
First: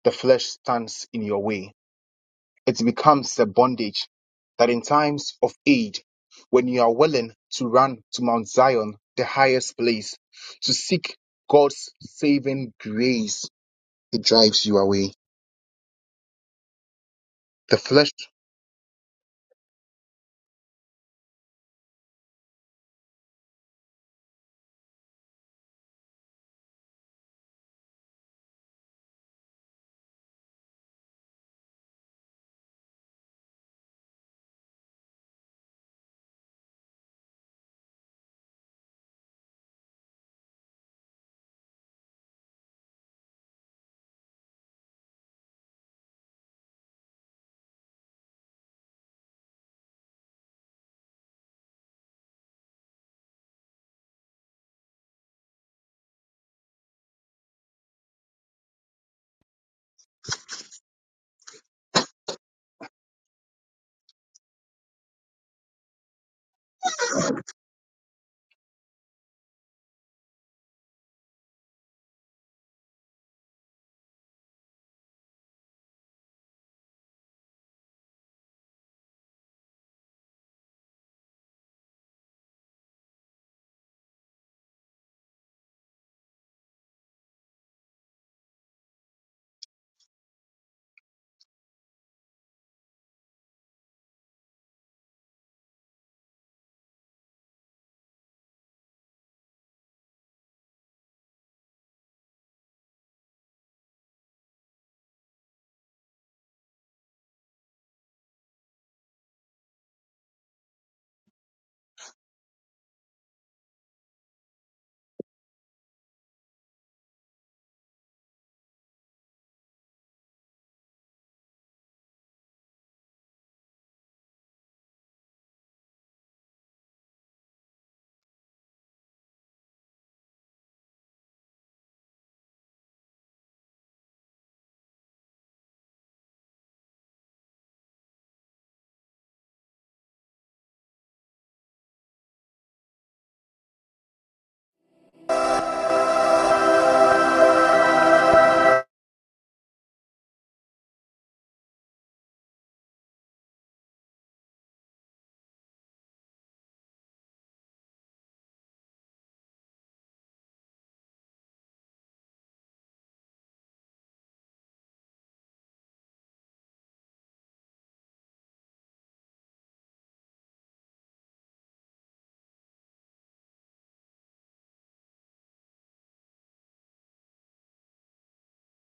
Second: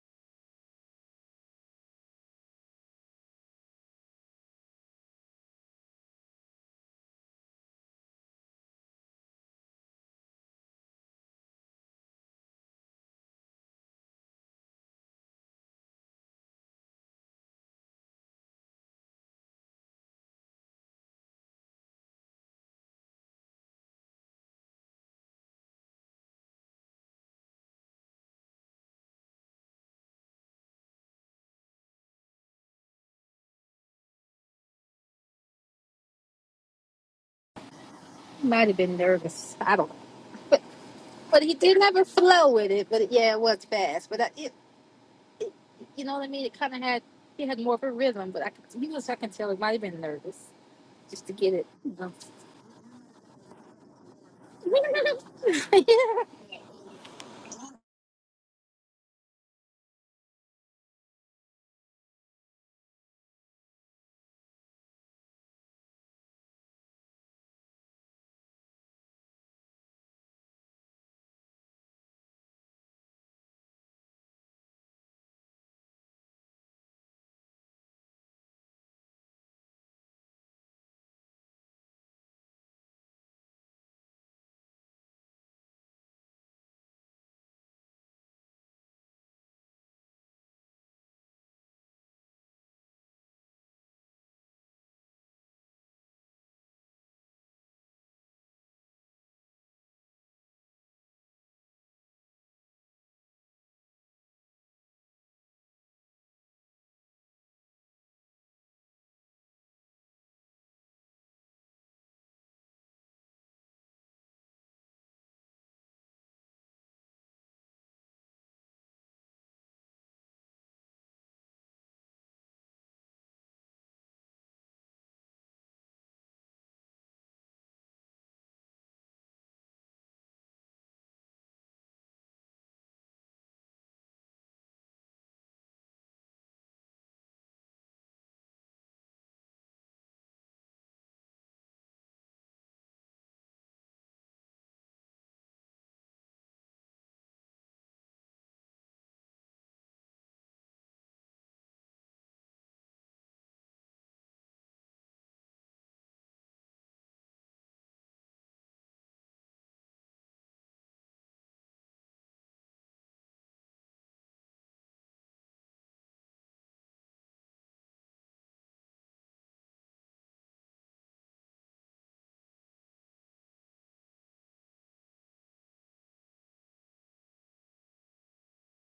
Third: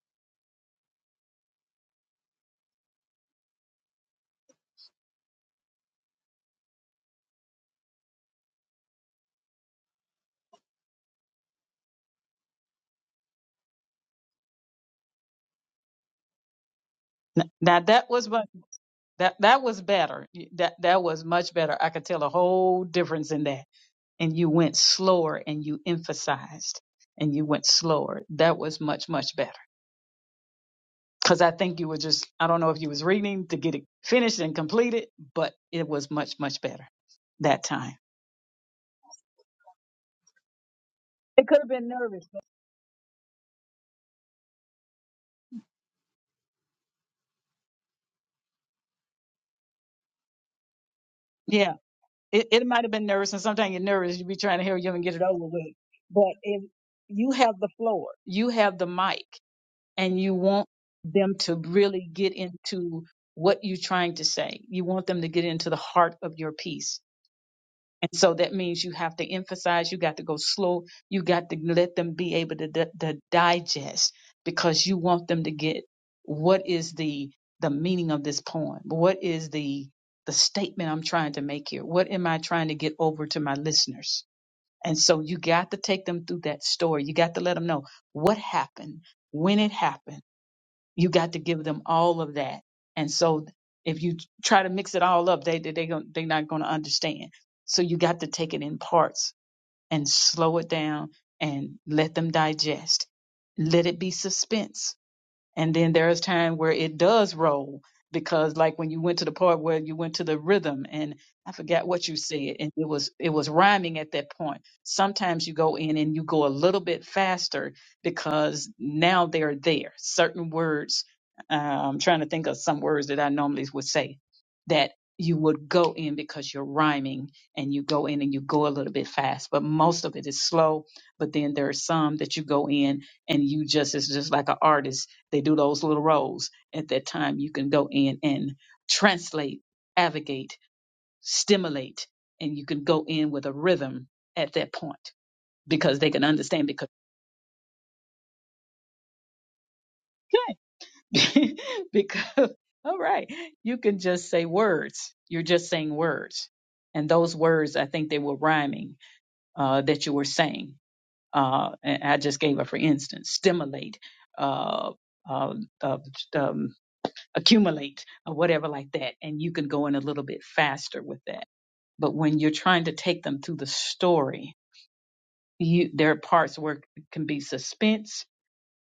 [SPEAKER 2] the flesh stands in your way. It becomes a bondage that in times of aid, when you are willing to run to Mount Zion, the highest place, to seek God's saving grace, it drives you away.
[SPEAKER 1] N-
[SPEAKER 2] The
[SPEAKER 1] Now
[SPEAKER 2] flesh,
[SPEAKER 1] that was what that that was better. Y- That that was much better. I could tell a whole difference in that. And you went slower and you emphasized and you went slower. That was much much better. because I think you were just I don't know if you was reading to get it finished and completed, but it was much much better that time.
[SPEAKER 3] might have been nervous. I don't know, but but
[SPEAKER 1] It
[SPEAKER 3] he
[SPEAKER 1] could have
[SPEAKER 3] did
[SPEAKER 1] been
[SPEAKER 3] have a
[SPEAKER 1] nervous. But
[SPEAKER 3] flow with it. But yeah, it was fast. But I, it, it you know what I mean. It kind of had he had more of a rhythm. But I could, he was I can tell he might have been nervous just to get it.
[SPEAKER 1] Yeah,
[SPEAKER 3] you know.
[SPEAKER 1] it, it might have been nervous, and sometimes you're nervous. You be trying to hurry up and get it over with,
[SPEAKER 3] yeah,
[SPEAKER 1] but if you have the floor, you have the mic, and you want them to really get into what you're trying to say. You want them to get into the heart of your piece. And so that means you have to emphasize, you got to go slow, you got to let them be able to, di- to digest because you want them to get what is the the meaning of this poem? What is the the statement I'm trying to make here? What am I trying to get over to my listeners? And so you got to take them through that story. You got to let them know what happened, when it happened you got to give them all of that. And so if you try to mix it all up, they they they gon- they not going to understand. So you got to take it in parts and slow it down and let them digest. Let it be suspense and then there's time where it does roll because like when you went to the part where you went to the rhythm and I forgot what you said and it was it was rhyming at that point. Sometimes you go in and you go a little bit faster because now they're there. Certain words uh, I'm trying to think of some words that I normally would say that you would go in because you're rhyming and you go in and you go a little bit fast, but most of it is slow. But then there are some that you go in and you just, it's just like an artist they do those little roles. At that time, you can go in and translate, advocate, stimulate, and you can go in with a rhythm at that point because they can understand. Because okay. because all right, you can just say words. You're just saying words, and those words, I think they were rhyming uh, that you were saying. Uh, and I just gave a for instance, stimulate. Uh, uh, uh, um, accumulate or whatever like that. And you can go in a little bit faster with that. But when you're trying to take them through the story, you, there are parts where it can be suspense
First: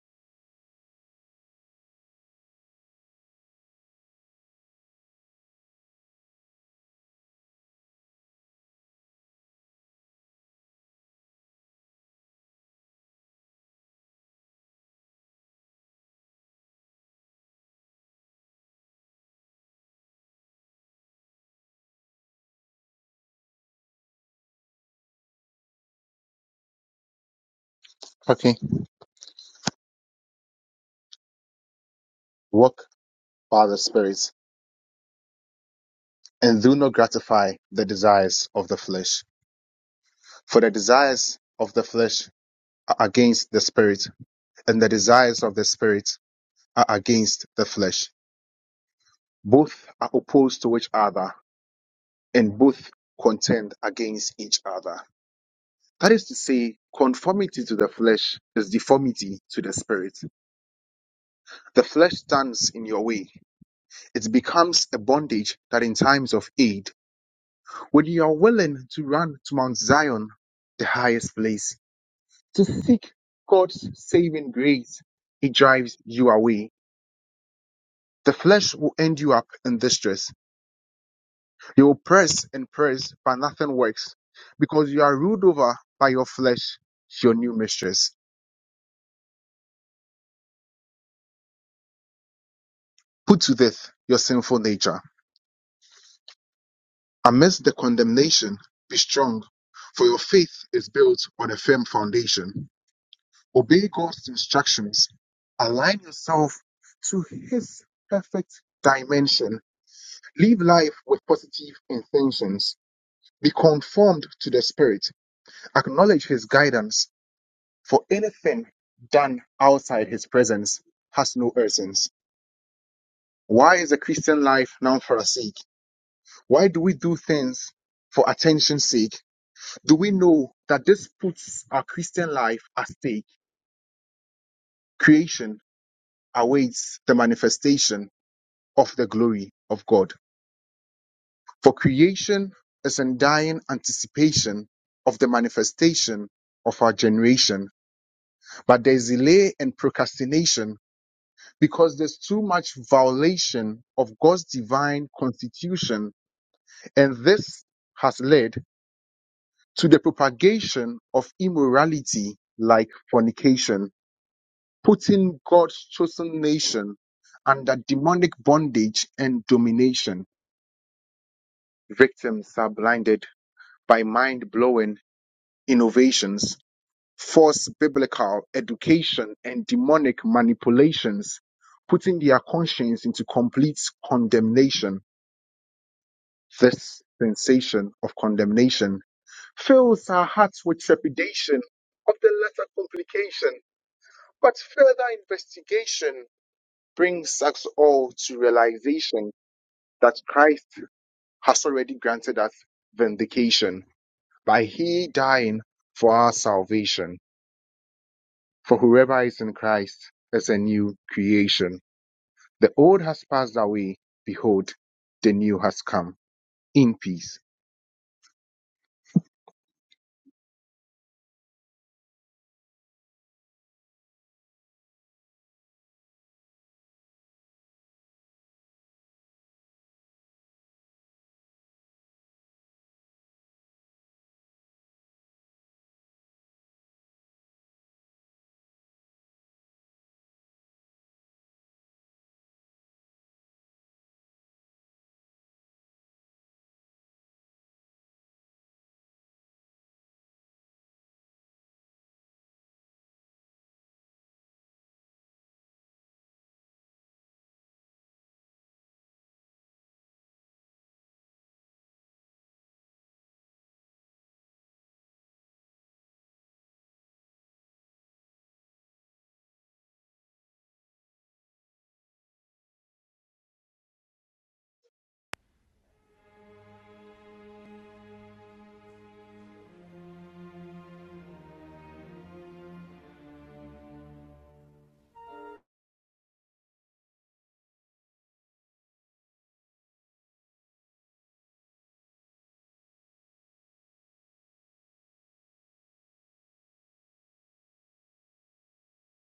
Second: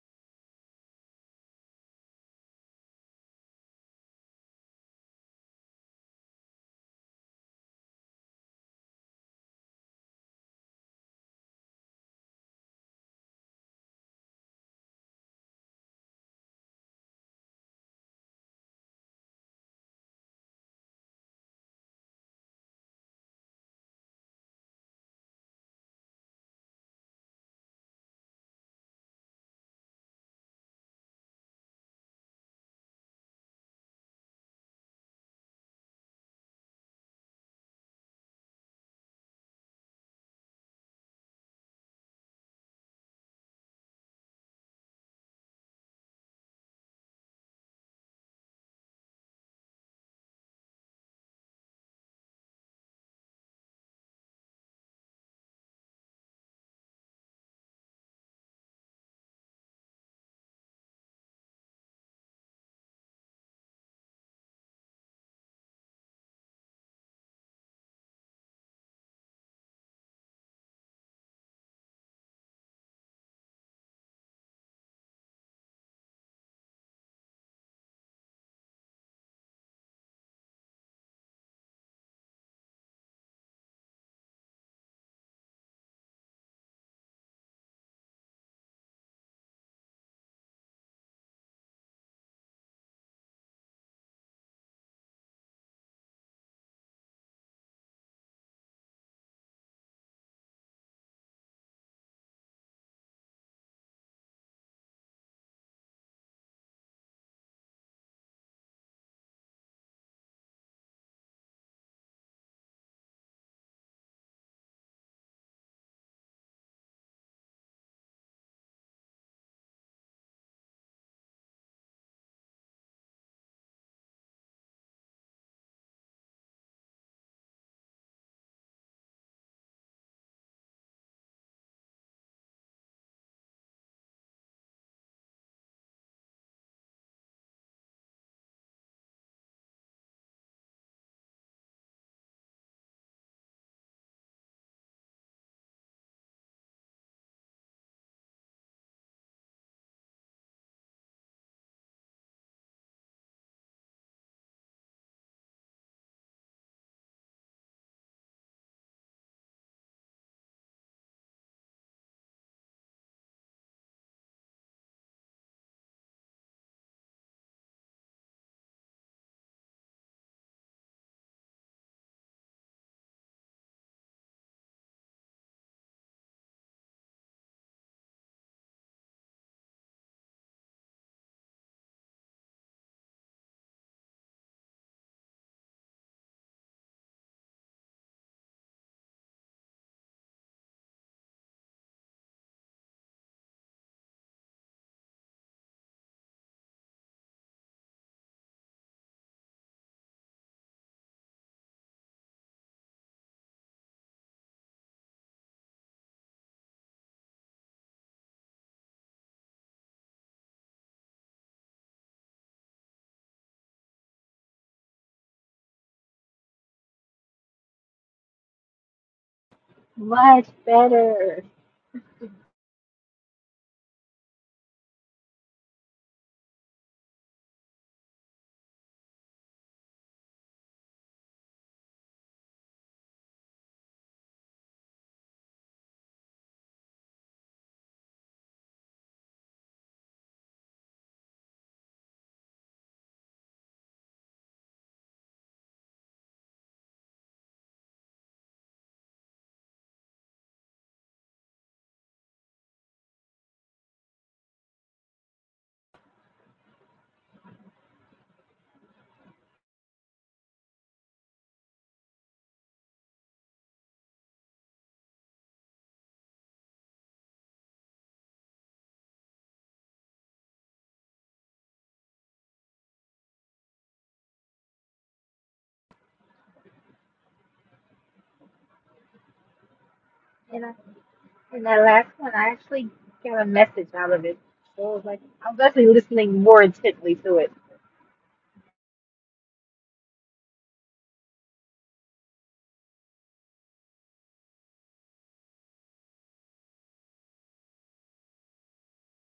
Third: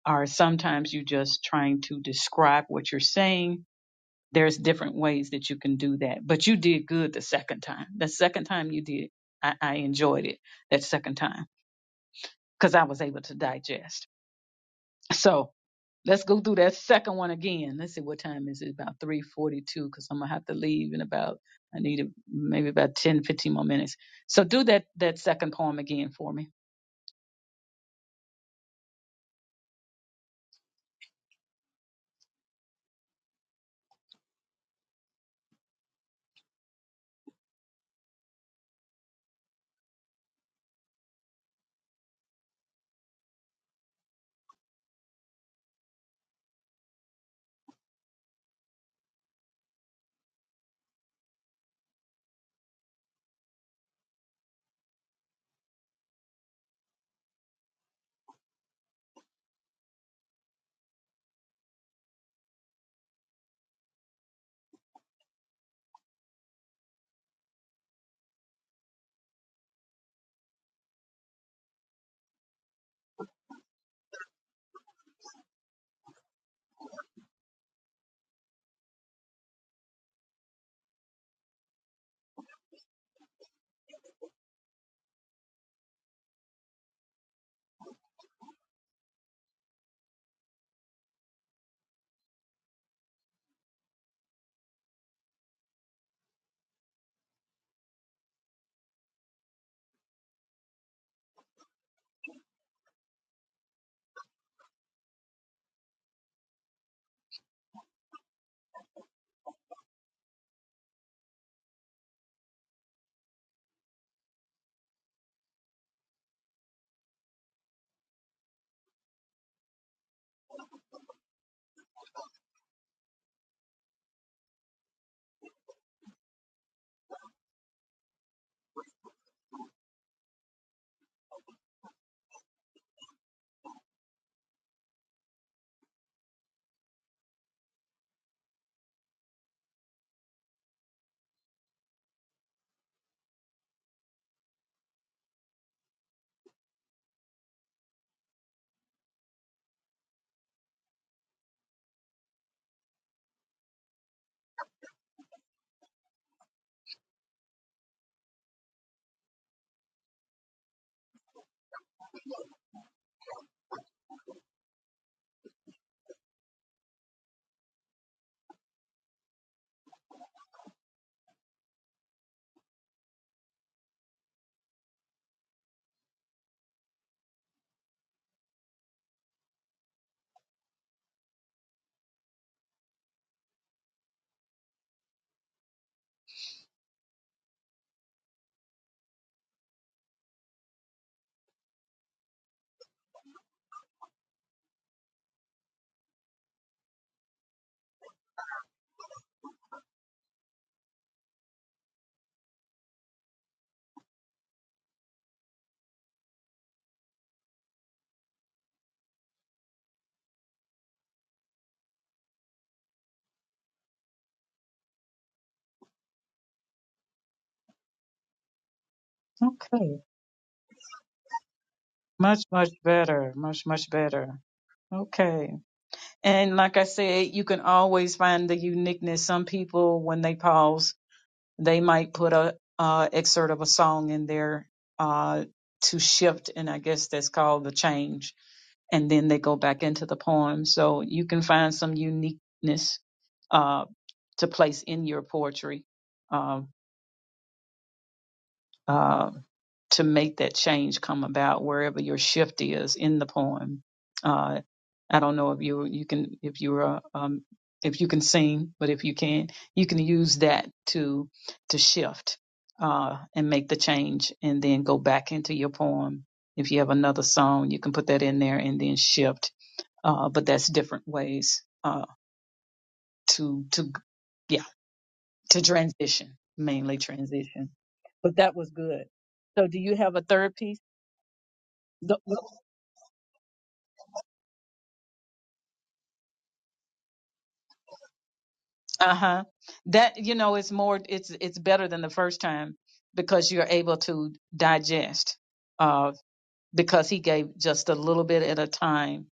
[SPEAKER 1] or sometimes you're just trying to describe what you're saying. There's different ways that you can do that. But you did good the second time. The second time you did, I, I enjoyed it that second time because I was able to digest. So Let's go through that second one again. Let's see what time is it? About 3:42 cuz I'm going to have to leave in about I need a, maybe about 10, 15 more minutes. So do that that second poem again for me.
[SPEAKER 2] okay, walk by the spirit. and do not gratify the desires of the flesh. For the desires of the flesh are against the spirit, and the desires of the spirit are against the flesh. Both are opposed to each other, and both contend against each other. That is to say, conformity to the flesh is deformity to the spirit. The flesh stands in your way. It becomes a bondage that in times of aid, when you are willing to run to Mount Zion, the highest place To seek God's saving grace, it drives you away. The flesh will end you up in distress. You will press and press, but nothing works because you are ruled over by your flesh, your new mistress. Put to death your sinful nature. Amidst the condemnation, be strong, for your faith is built on a firm foundation. Obey God's instructions. Align yourself to His perfect dimension Live life with positive intentions. Be conformed to the Spirit. Acknowledge His guidance, for anything done outside His presence has no essence. Why is the Christian life now pharisaic? Why do we do things for attention's sake? Do we know that this puts our Christian life at stake? Creation awaits the manifestation of the glory of God. For creation is in dying anticipation of the manifestation of our generation. But there's delay and procrastination because there's too much violation of God's divine constitution. And this has led to the propagation of immorality like fornication, putting God's chosen nation under demonic bondage and domination. Victims are blinded by mind blowing innovations false biblical education and demonic manipulations, putting their conscience into complete condemnation. This sensation of condemnation fills our hearts with trepidation of the latter complication, but further investigation brings us all to realization that Christ has already granted us vindication by He dying for our salvation. For whoever is in Christ is a new creation. The old has passed away. Behold, the new has come. In peace.
[SPEAKER 1] Okay.
[SPEAKER 3] Much better.
[SPEAKER 1] Much, much better. Much, much better. Okay. And like I said, you can always find the uniqueness. Some people, when they pause, They might put a uh, excerpt of a song in there uh, to shift, and I guess that's called the change. And then they go back into the poem, so you can find some uniqueness uh, to place in your poetry. Um, um, to make that change come about wherever your shift is in the poem. Uh, I don't know if you you can if you're a, um, if you can sing, but if you can, you can use that to to shift uh, and make the change, and then go back into your poem. If you have another song, you can put that in there and then shift. Uh, but that's different ways uh, to to yeah to transition, mainly transition. But that was good. So do you have a third piece?
[SPEAKER 3] And that last
[SPEAKER 1] The-
[SPEAKER 3] one, I actually got a message out of it. So it was like, I was actually listening more intently to it.
[SPEAKER 1] Uh-huh. That you know, it's more it's it's better than the first time because you're able to digest. Uh because he gave just a little bit at a time.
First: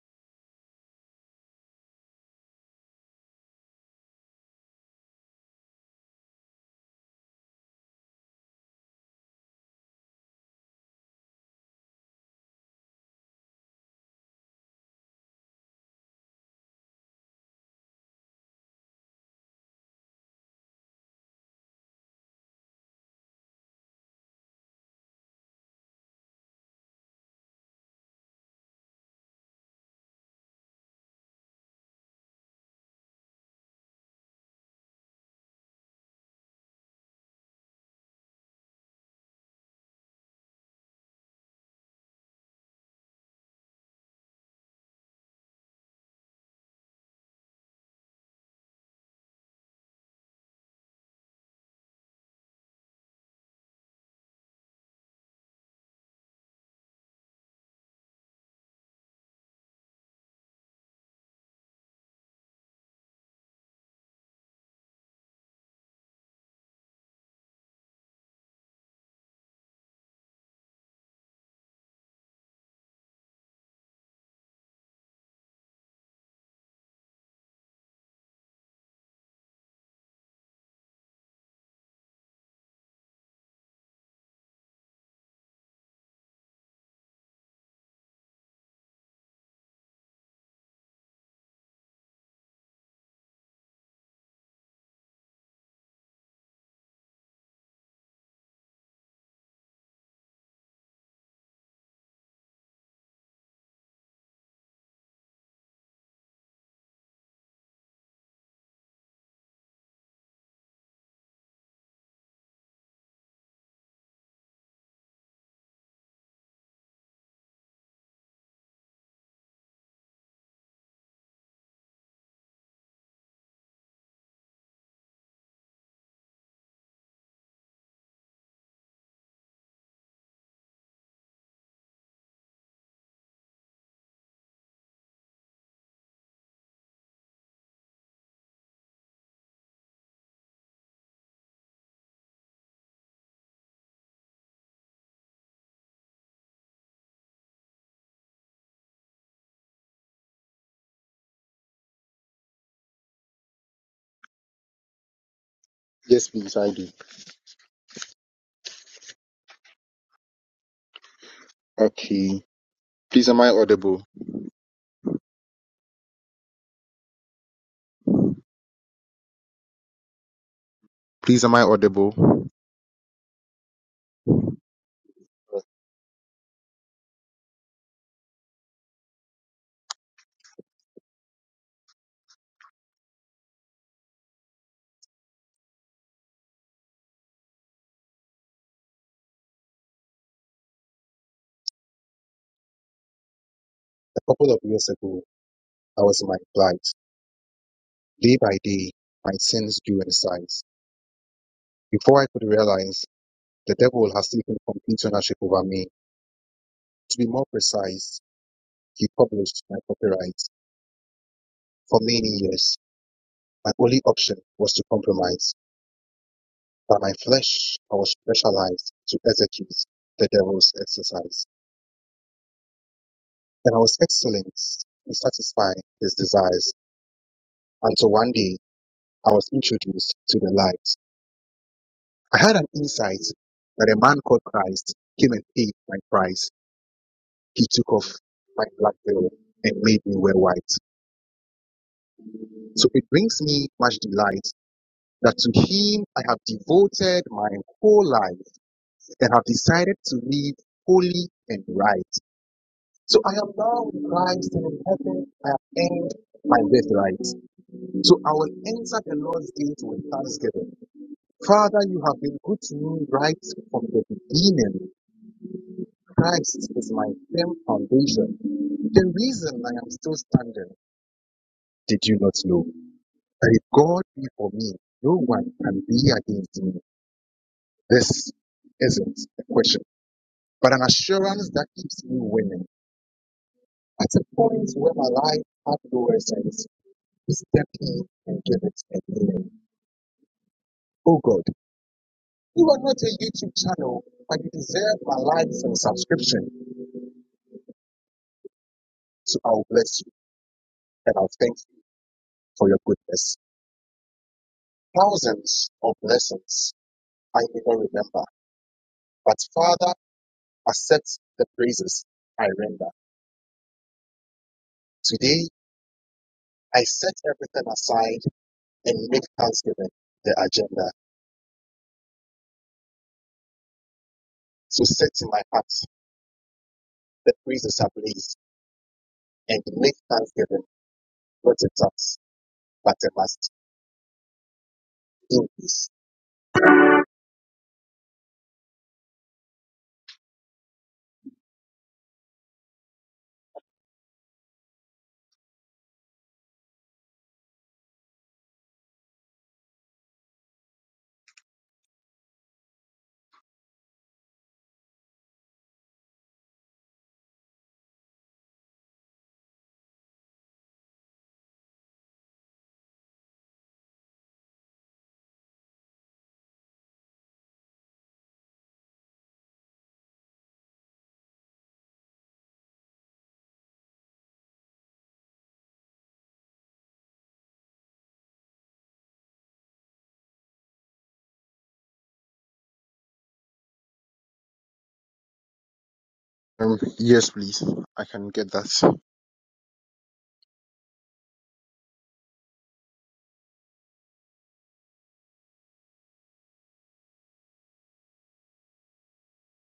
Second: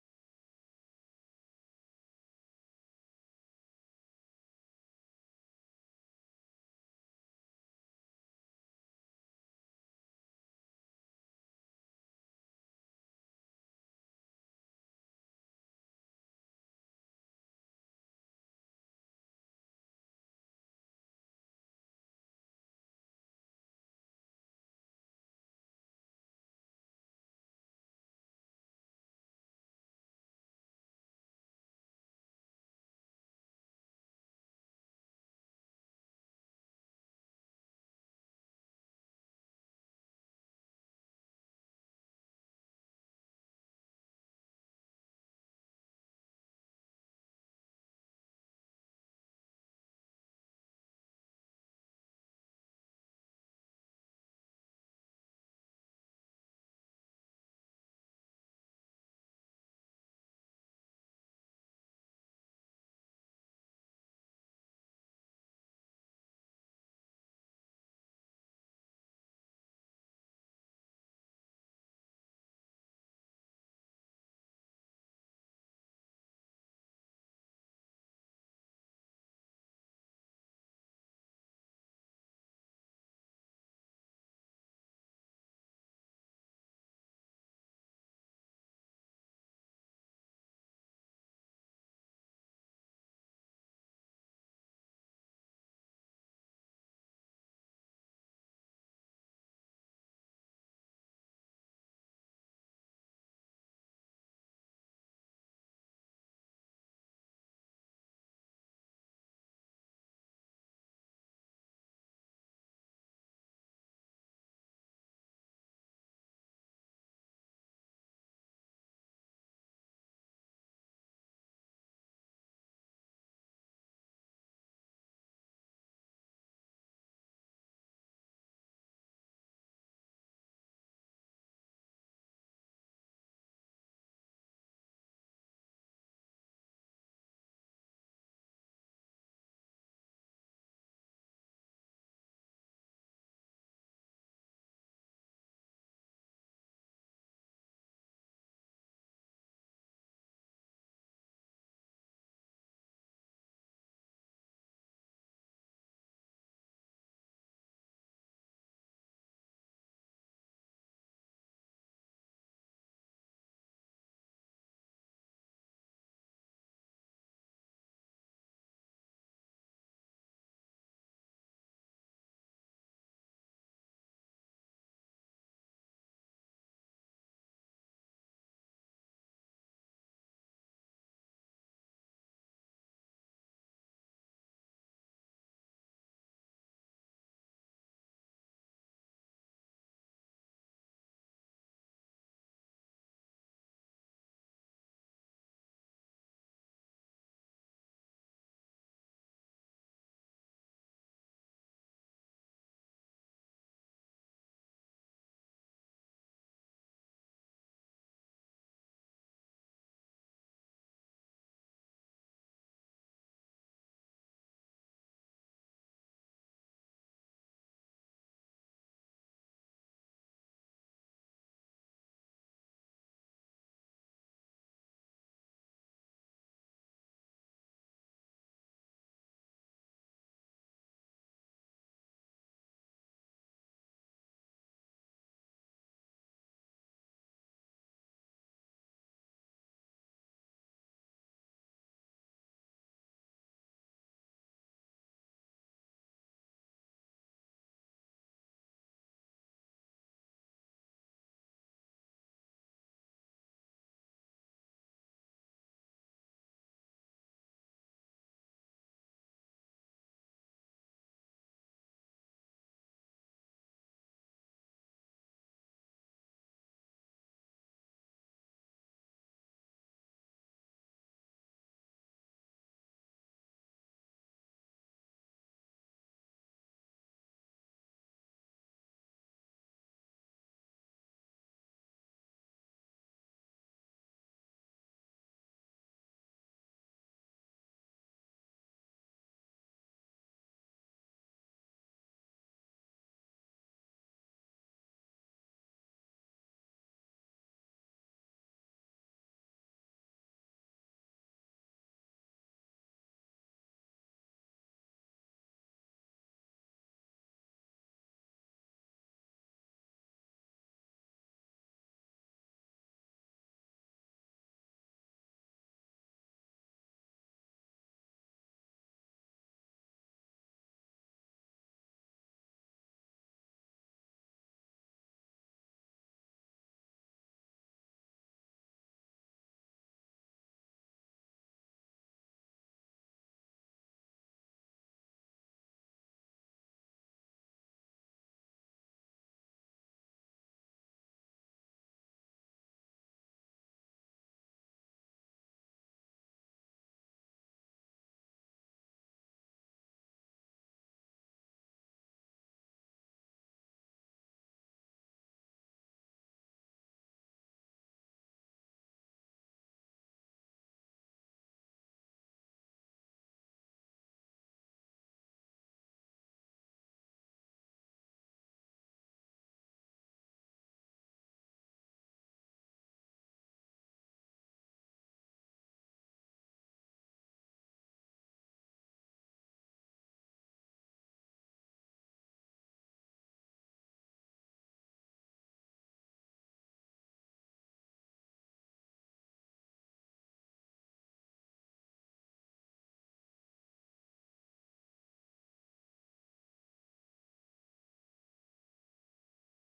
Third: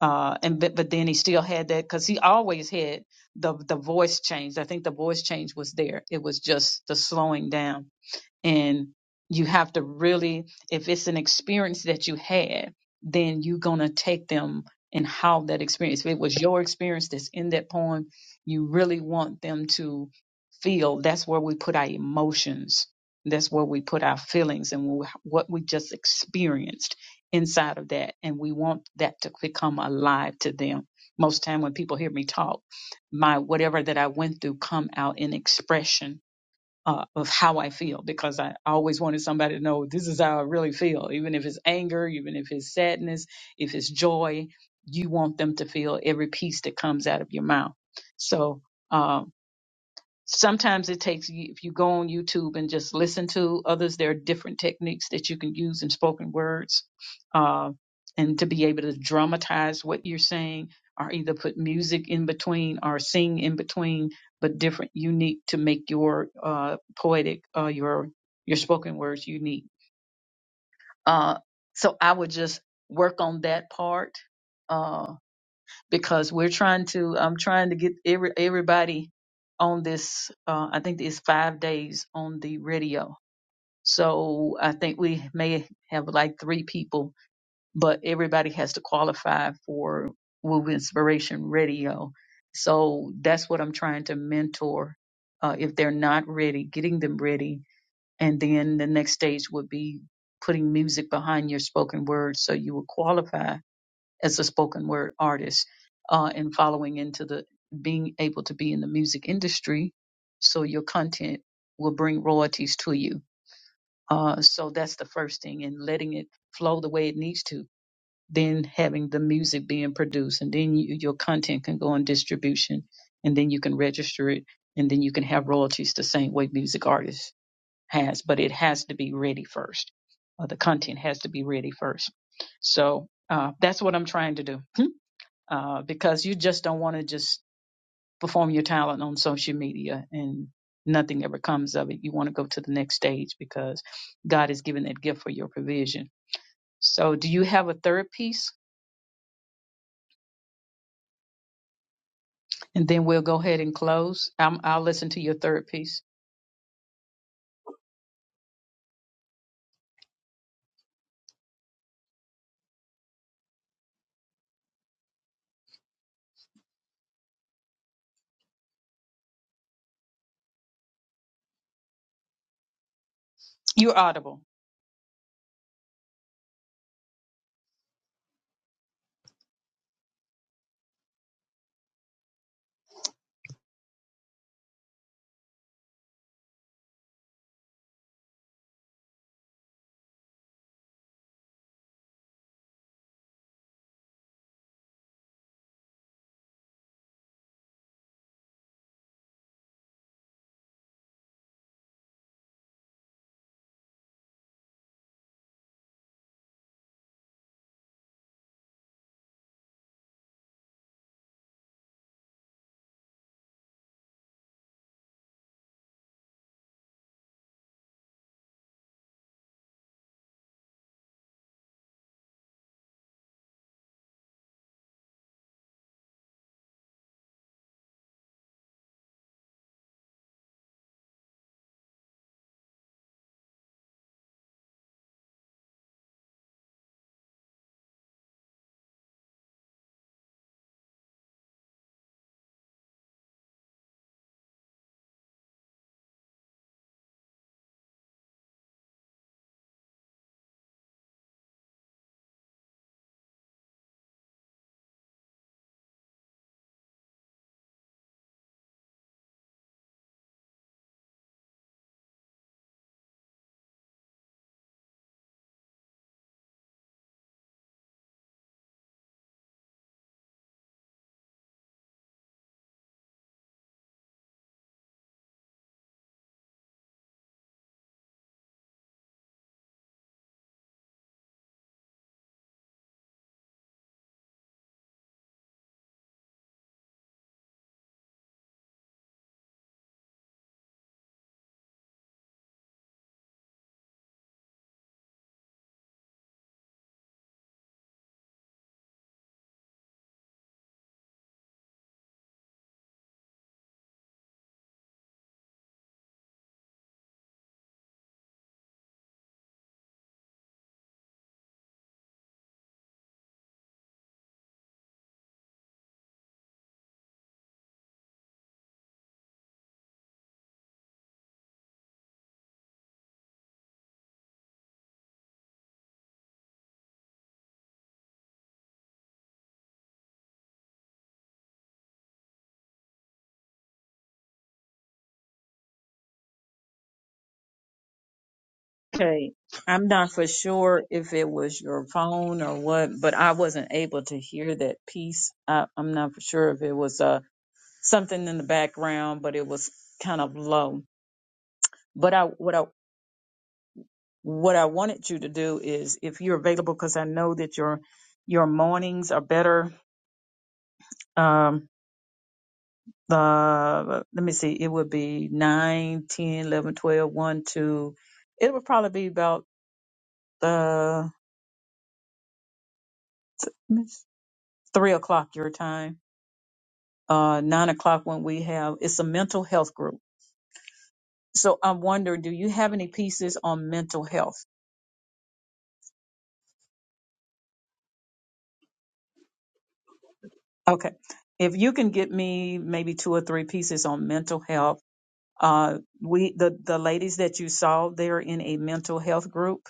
[SPEAKER 1] Uh and but, but then he still had that cuz he always had the the voice change. I think the voice change was there. It was just the slowing down And you have to really, if it's an experience that you had, then you're going to take them and how that experience, if it was your experience that's in that poem, you really want them to feel that's where we put our emotions. That's where we put our feelings and wh- what we just experienced inside of that. And we want that to become alive to them. Most time when people hear me talk, my whatever that I went through come out in expression uh, of how I feel because I always wanted somebody to know this is how I really feel, even if it's anger, even if it's sadness, if it's joy, you want them to feel every piece that comes out of your mouth. So. um, sometimes it takes if you go on youtube and just listen to others there are different techniques that you can use in spoken words uh, and to be able to dramatize what you're saying or either put music in between or sing in between but different unique to make your uh, poetic uh, your your spoken words unique uh, so i would just work on that part Uh, because we're trying to I'm trying to get every everybody on this uh I think it's 5 days on the radio. So I think we may have like 3 people but everybody has to qualify for Woo Inspiration Radio. So that's what I'm trying to mentor uh if they're not ready, getting them ready and then the next stage would be putting music behind your spoken word so you will qualify as a spoken word artist uh, and following into the being able to be in the music industry so your content will bring royalties to you uh, so that's the first thing and letting it flow the way it needs to then having the music being produced and then you, your content can go on distribution and then you can register it and then you can have royalties the same way music artists has but it has to be ready first uh, the content has to be ready first so uh, that's what i'm trying to do uh, because you just don't want to just perform your talent on social media and nothing ever comes of it. You want to go to the next stage because God has given that gift for your provision. So, do you have a third piece? And then we'll go ahead and close. I'm, I'll listen to your third piece.
[SPEAKER 2] Yes, please, I do. Okay. Please, am I audible? Please, am I audible?
[SPEAKER 1] You're audible.
[SPEAKER 2] A couple of years ago, I was in my plight. Day by day, my sins grew in size. Before I could realize, the devil has taken complete ownership over me. To be more precise, he published my copyright. For many years, my only option was to compromise. By my flesh I was specialized to execute the devil's exercise, and I was excellent in satisfying his desires until one day I was introduced to the light. I had an insight that a man called Christ came and paid my price. He took off my black veil and made me wear white. So it brings me much delight that to him I have devoted my whole life and have decided to live holy and right. So I am now with Christ and in heaven I have earned my birthright. So I will enter the Lord's gate with thanksgiving. Father, you have been good to me right from the beginning. Christ is my firm foundation. The reason I am still standing, did you not know? That if God be for me, no one can be against me. This isn't a question, but an assurance that keeps me winning. At a point where my life had no essence. is definitely and give it a name. Oh God, you are not a YouTube channel, but you deserve my likes and subscription. So I will bless you and I'll thank you for your goodness. Thousands of blessings I never remember, but Father, accept the praises I render. Today, I set everything aside and make thanksgiving the agenda. So set in my heart the praises ablaze and make thanksgiving not a task, but a must. In peace.
[SPEAKER 1] Okay, I'm not for sure if it was your phone or what, but I wasn't able to hear that piece. I, I'm not for sure if it was a something in the background, but it was kind of low. But I what I what I wanted you to do is if you're available, because I know that your your mornings are better. Um, uh, let me see, it would be nine, ten, eleven, twelve, one, 2. It would probably be about uh, th- three o'clock your time, uh, nine o'clock when we have it's a mental health group. So I'm wondering, do you have any pieces on mental health?
[SPEAKER 2] Um, yes, please. I can get that.
[SPEAKER 1] Okay. If you can get me maybe two or three pieces on mental health, uh, we the the ladies that you saw they're in a mental health group,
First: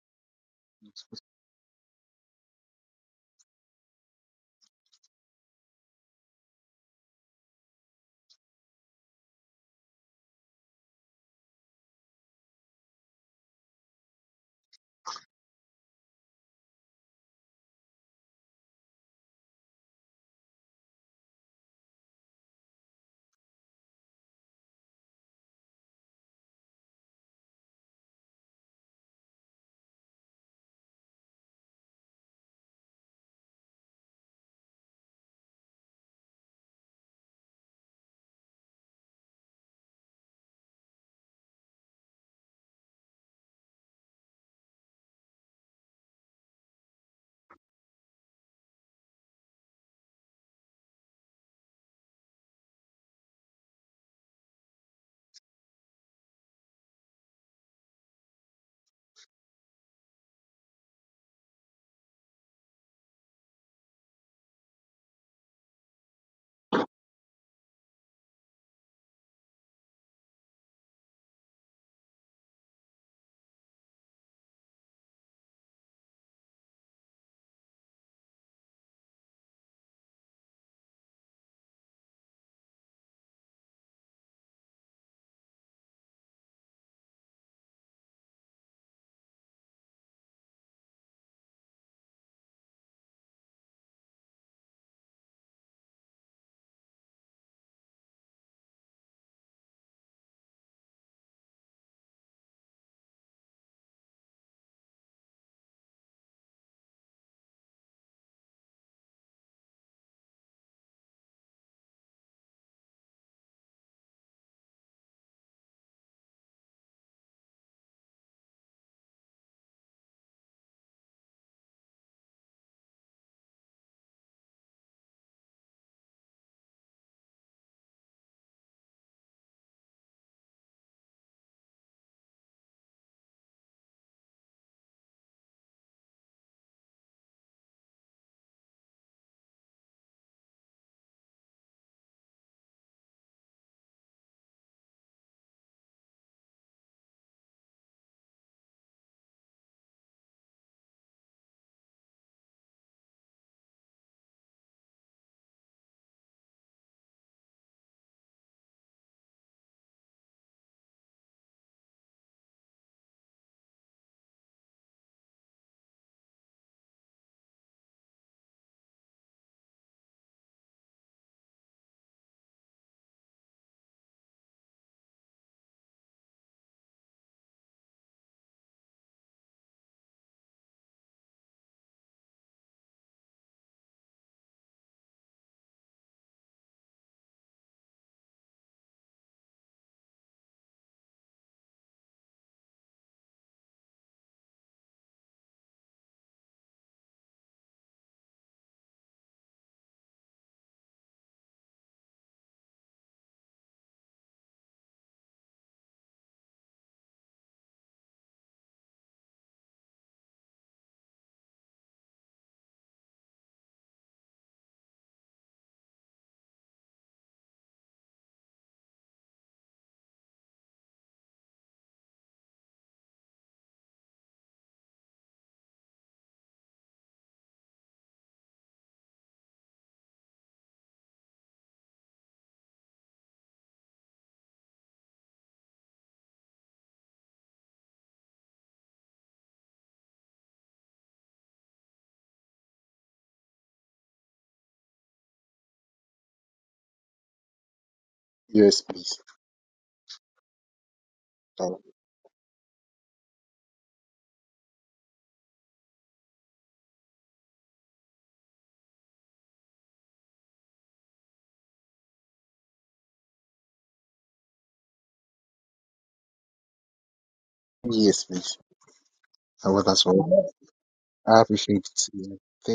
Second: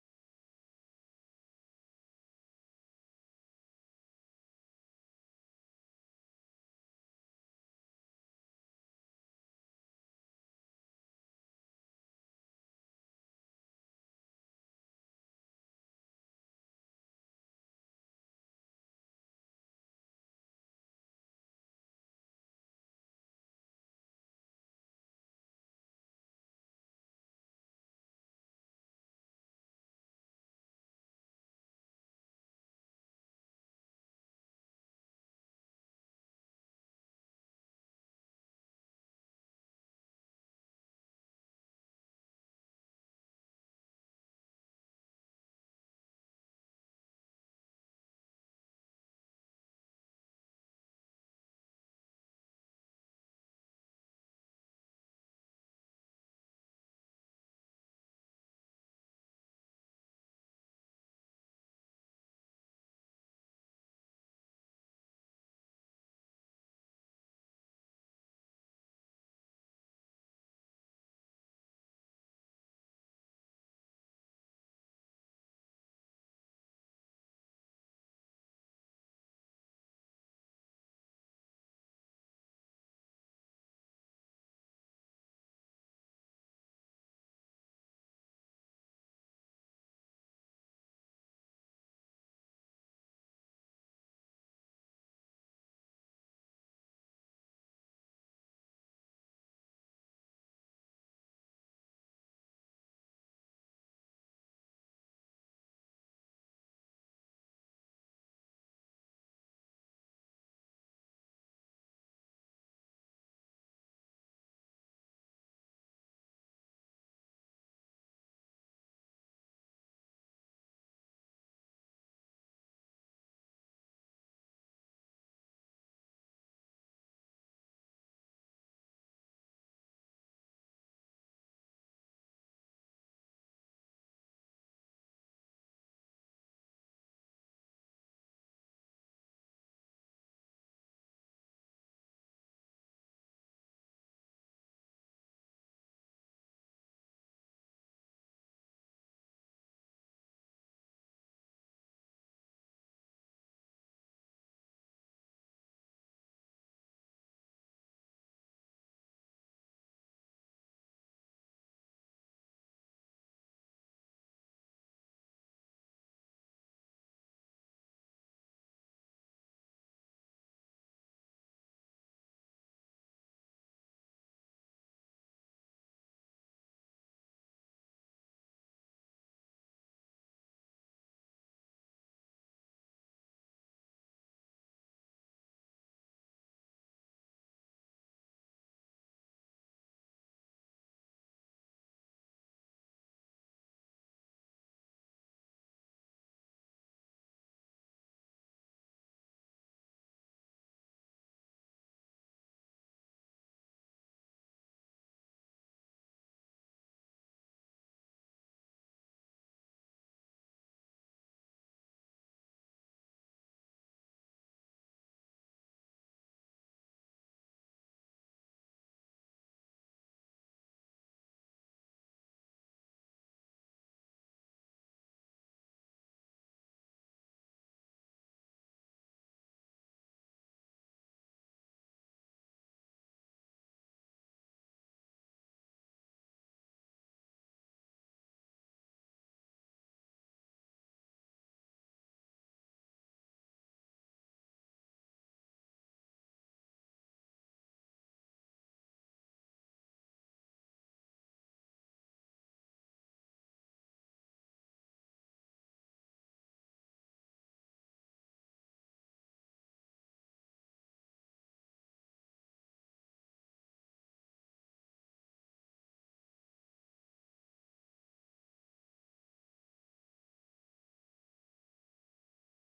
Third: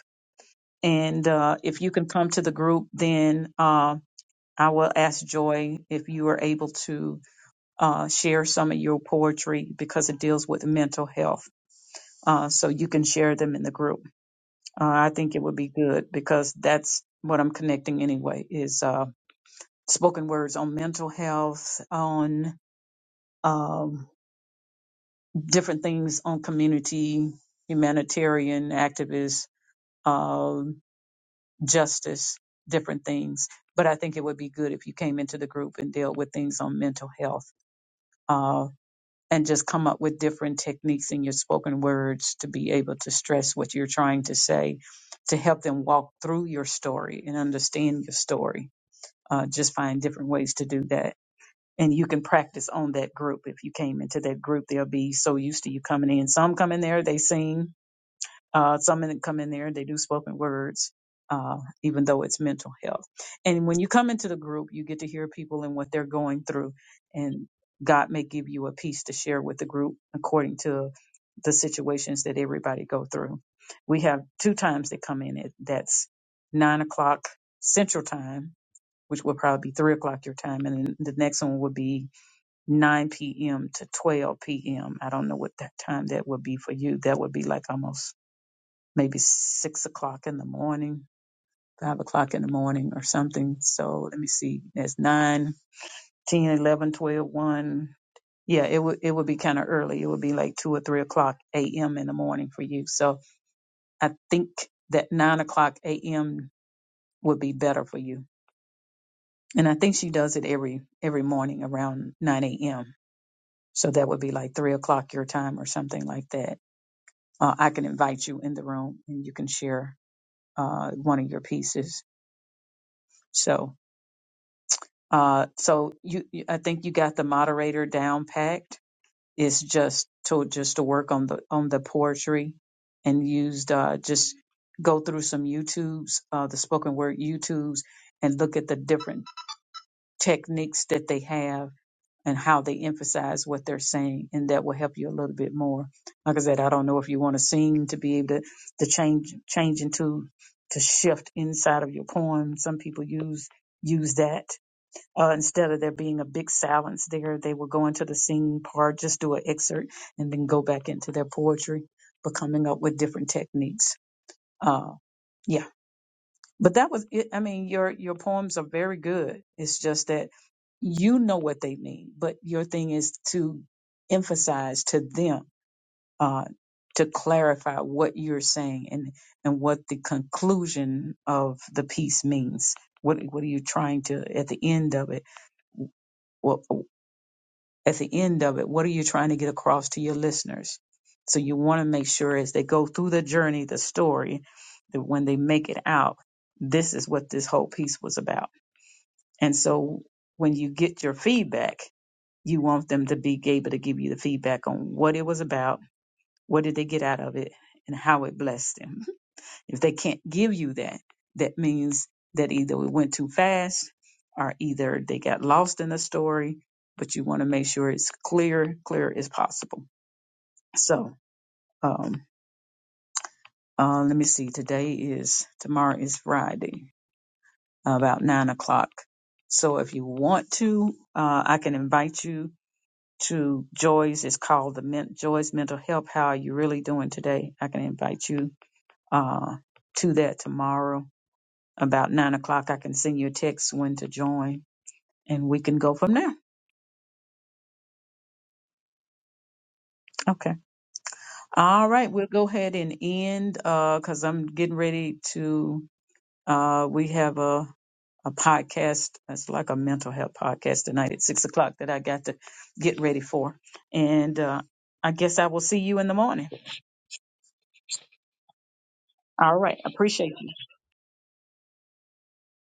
[SPEAKER 1] and uh, if you can come to the group, then uh, I will ask Joy if you are able to uh, share some of your poetry because it deals with mental health. Uh, so you can share them in the group. Uh, I think it would be good because that's what I'm connecting anyway is uh, spoken words on mental health on. Um, different things on community, humanitarian activists, um, justice, different things. But I think it would be good if you came into the group and dealt with things on mental health uh, and just come up with different techniques in your spoken words to be able to stress what you're trying to say to help them walk through your story and understand your story. Uh, just find different ways to do that and you can practice on that group. If you came into that group, they'll be so used to you coming in. Some come in there, they sing, Uh, some in, come in there and they do spoken words, uh, even though it's mental health. And when you come into the group, you get to hear people and what they're going through. And God may give you a piece to share with the group according to the situations that everybody go through. We have two times they come in. It that's nine o'clock Central Time, which will probably be three o'clock your time, and then the next one would be 9 p.m. to 12 p.m. I don't know what that time that would be for you. That would be like almost maybe six o'clock in the morning, five o'clock in the morning or something. So let me see, That's nine, ten, eleven, twelve, one. Yeah, it would it would be kind of early. It would be like two or three o'clock a.m. in the morning for you. So I think that nine o'clock a.m. would be better for you. And I think she does it every every morning around nine a.m. So that would be like three o'clock your time or something like that. Uh, I can invite you in the room and you can share uh, one of your pieces. So Uh, so you, you- I think you got the moderator down packed. It's just to just to work on the on the poetry and used uh, just go through some YouTubes, uh, the spoken word YouTubes, and look at the different techniques that they have and how they emphasize what they're saying, and that will help you a little bit more. Like I said, I don't know if you want to sing to be able to to change change into to shift inside of your poem. Some people use use that uh, instead of there being a big silence there, they will go into the singing part, just do an excerpt, and then go back into their poetry, but coming up with different techniques. Uh, yeah, but that was it. I mean, your your poems are very good. It's just that you know what they mean, but your thing is to emphasize to them uh, to clarify what you're saying and and what the conclusion of the piece means. What what are you trying to at the end of it? at the end of it, what are you trying to get across to your listeners? So you want to make sure as they go through the journey, the story, that when they make it out, this is what this whole piece was about. And so when you get your feedback, you want them to be able to give you the feedback on what it was about, what did they get out of it, and how it blessed them. If they can't give you that, that means that either it went too fast or either they got lost in the story, but you want to make sure it's clear, clear as possible. So, um, uh, let me see. Today is, tomorrow is Friday, about nine o'clock. So if you want to, uh, I can invite you to Joy's. It's called the Men- Joy's Mental Health. How are you really doing today? I can invite you, uh, to that tomorrow about nine o'clock. I can send you a text when to join and we can go from there.
[SPEAKER 2] Yes, please.
[SPEAKER 1] Okay.
[SPEAKER 2] Thank-
[SPEAKER 1] All right. We'll go ahead and end because I'm getting ready to. Uh, we have a, a podcast. It's like a mental health podcast tonight at six o'clock that I got to get ready for. And uh, I guess I will see you in the morning.
[SPEAKER 2] Yes, please.
[SPEAKER 1] All
[SPEAKER 2] Uh,
[SPEAKER 1] right.
[SPEAKER 2] Well, that's
[SPEAKER 1] Appreciate
[SPEAKER 2] all. I appreciate it.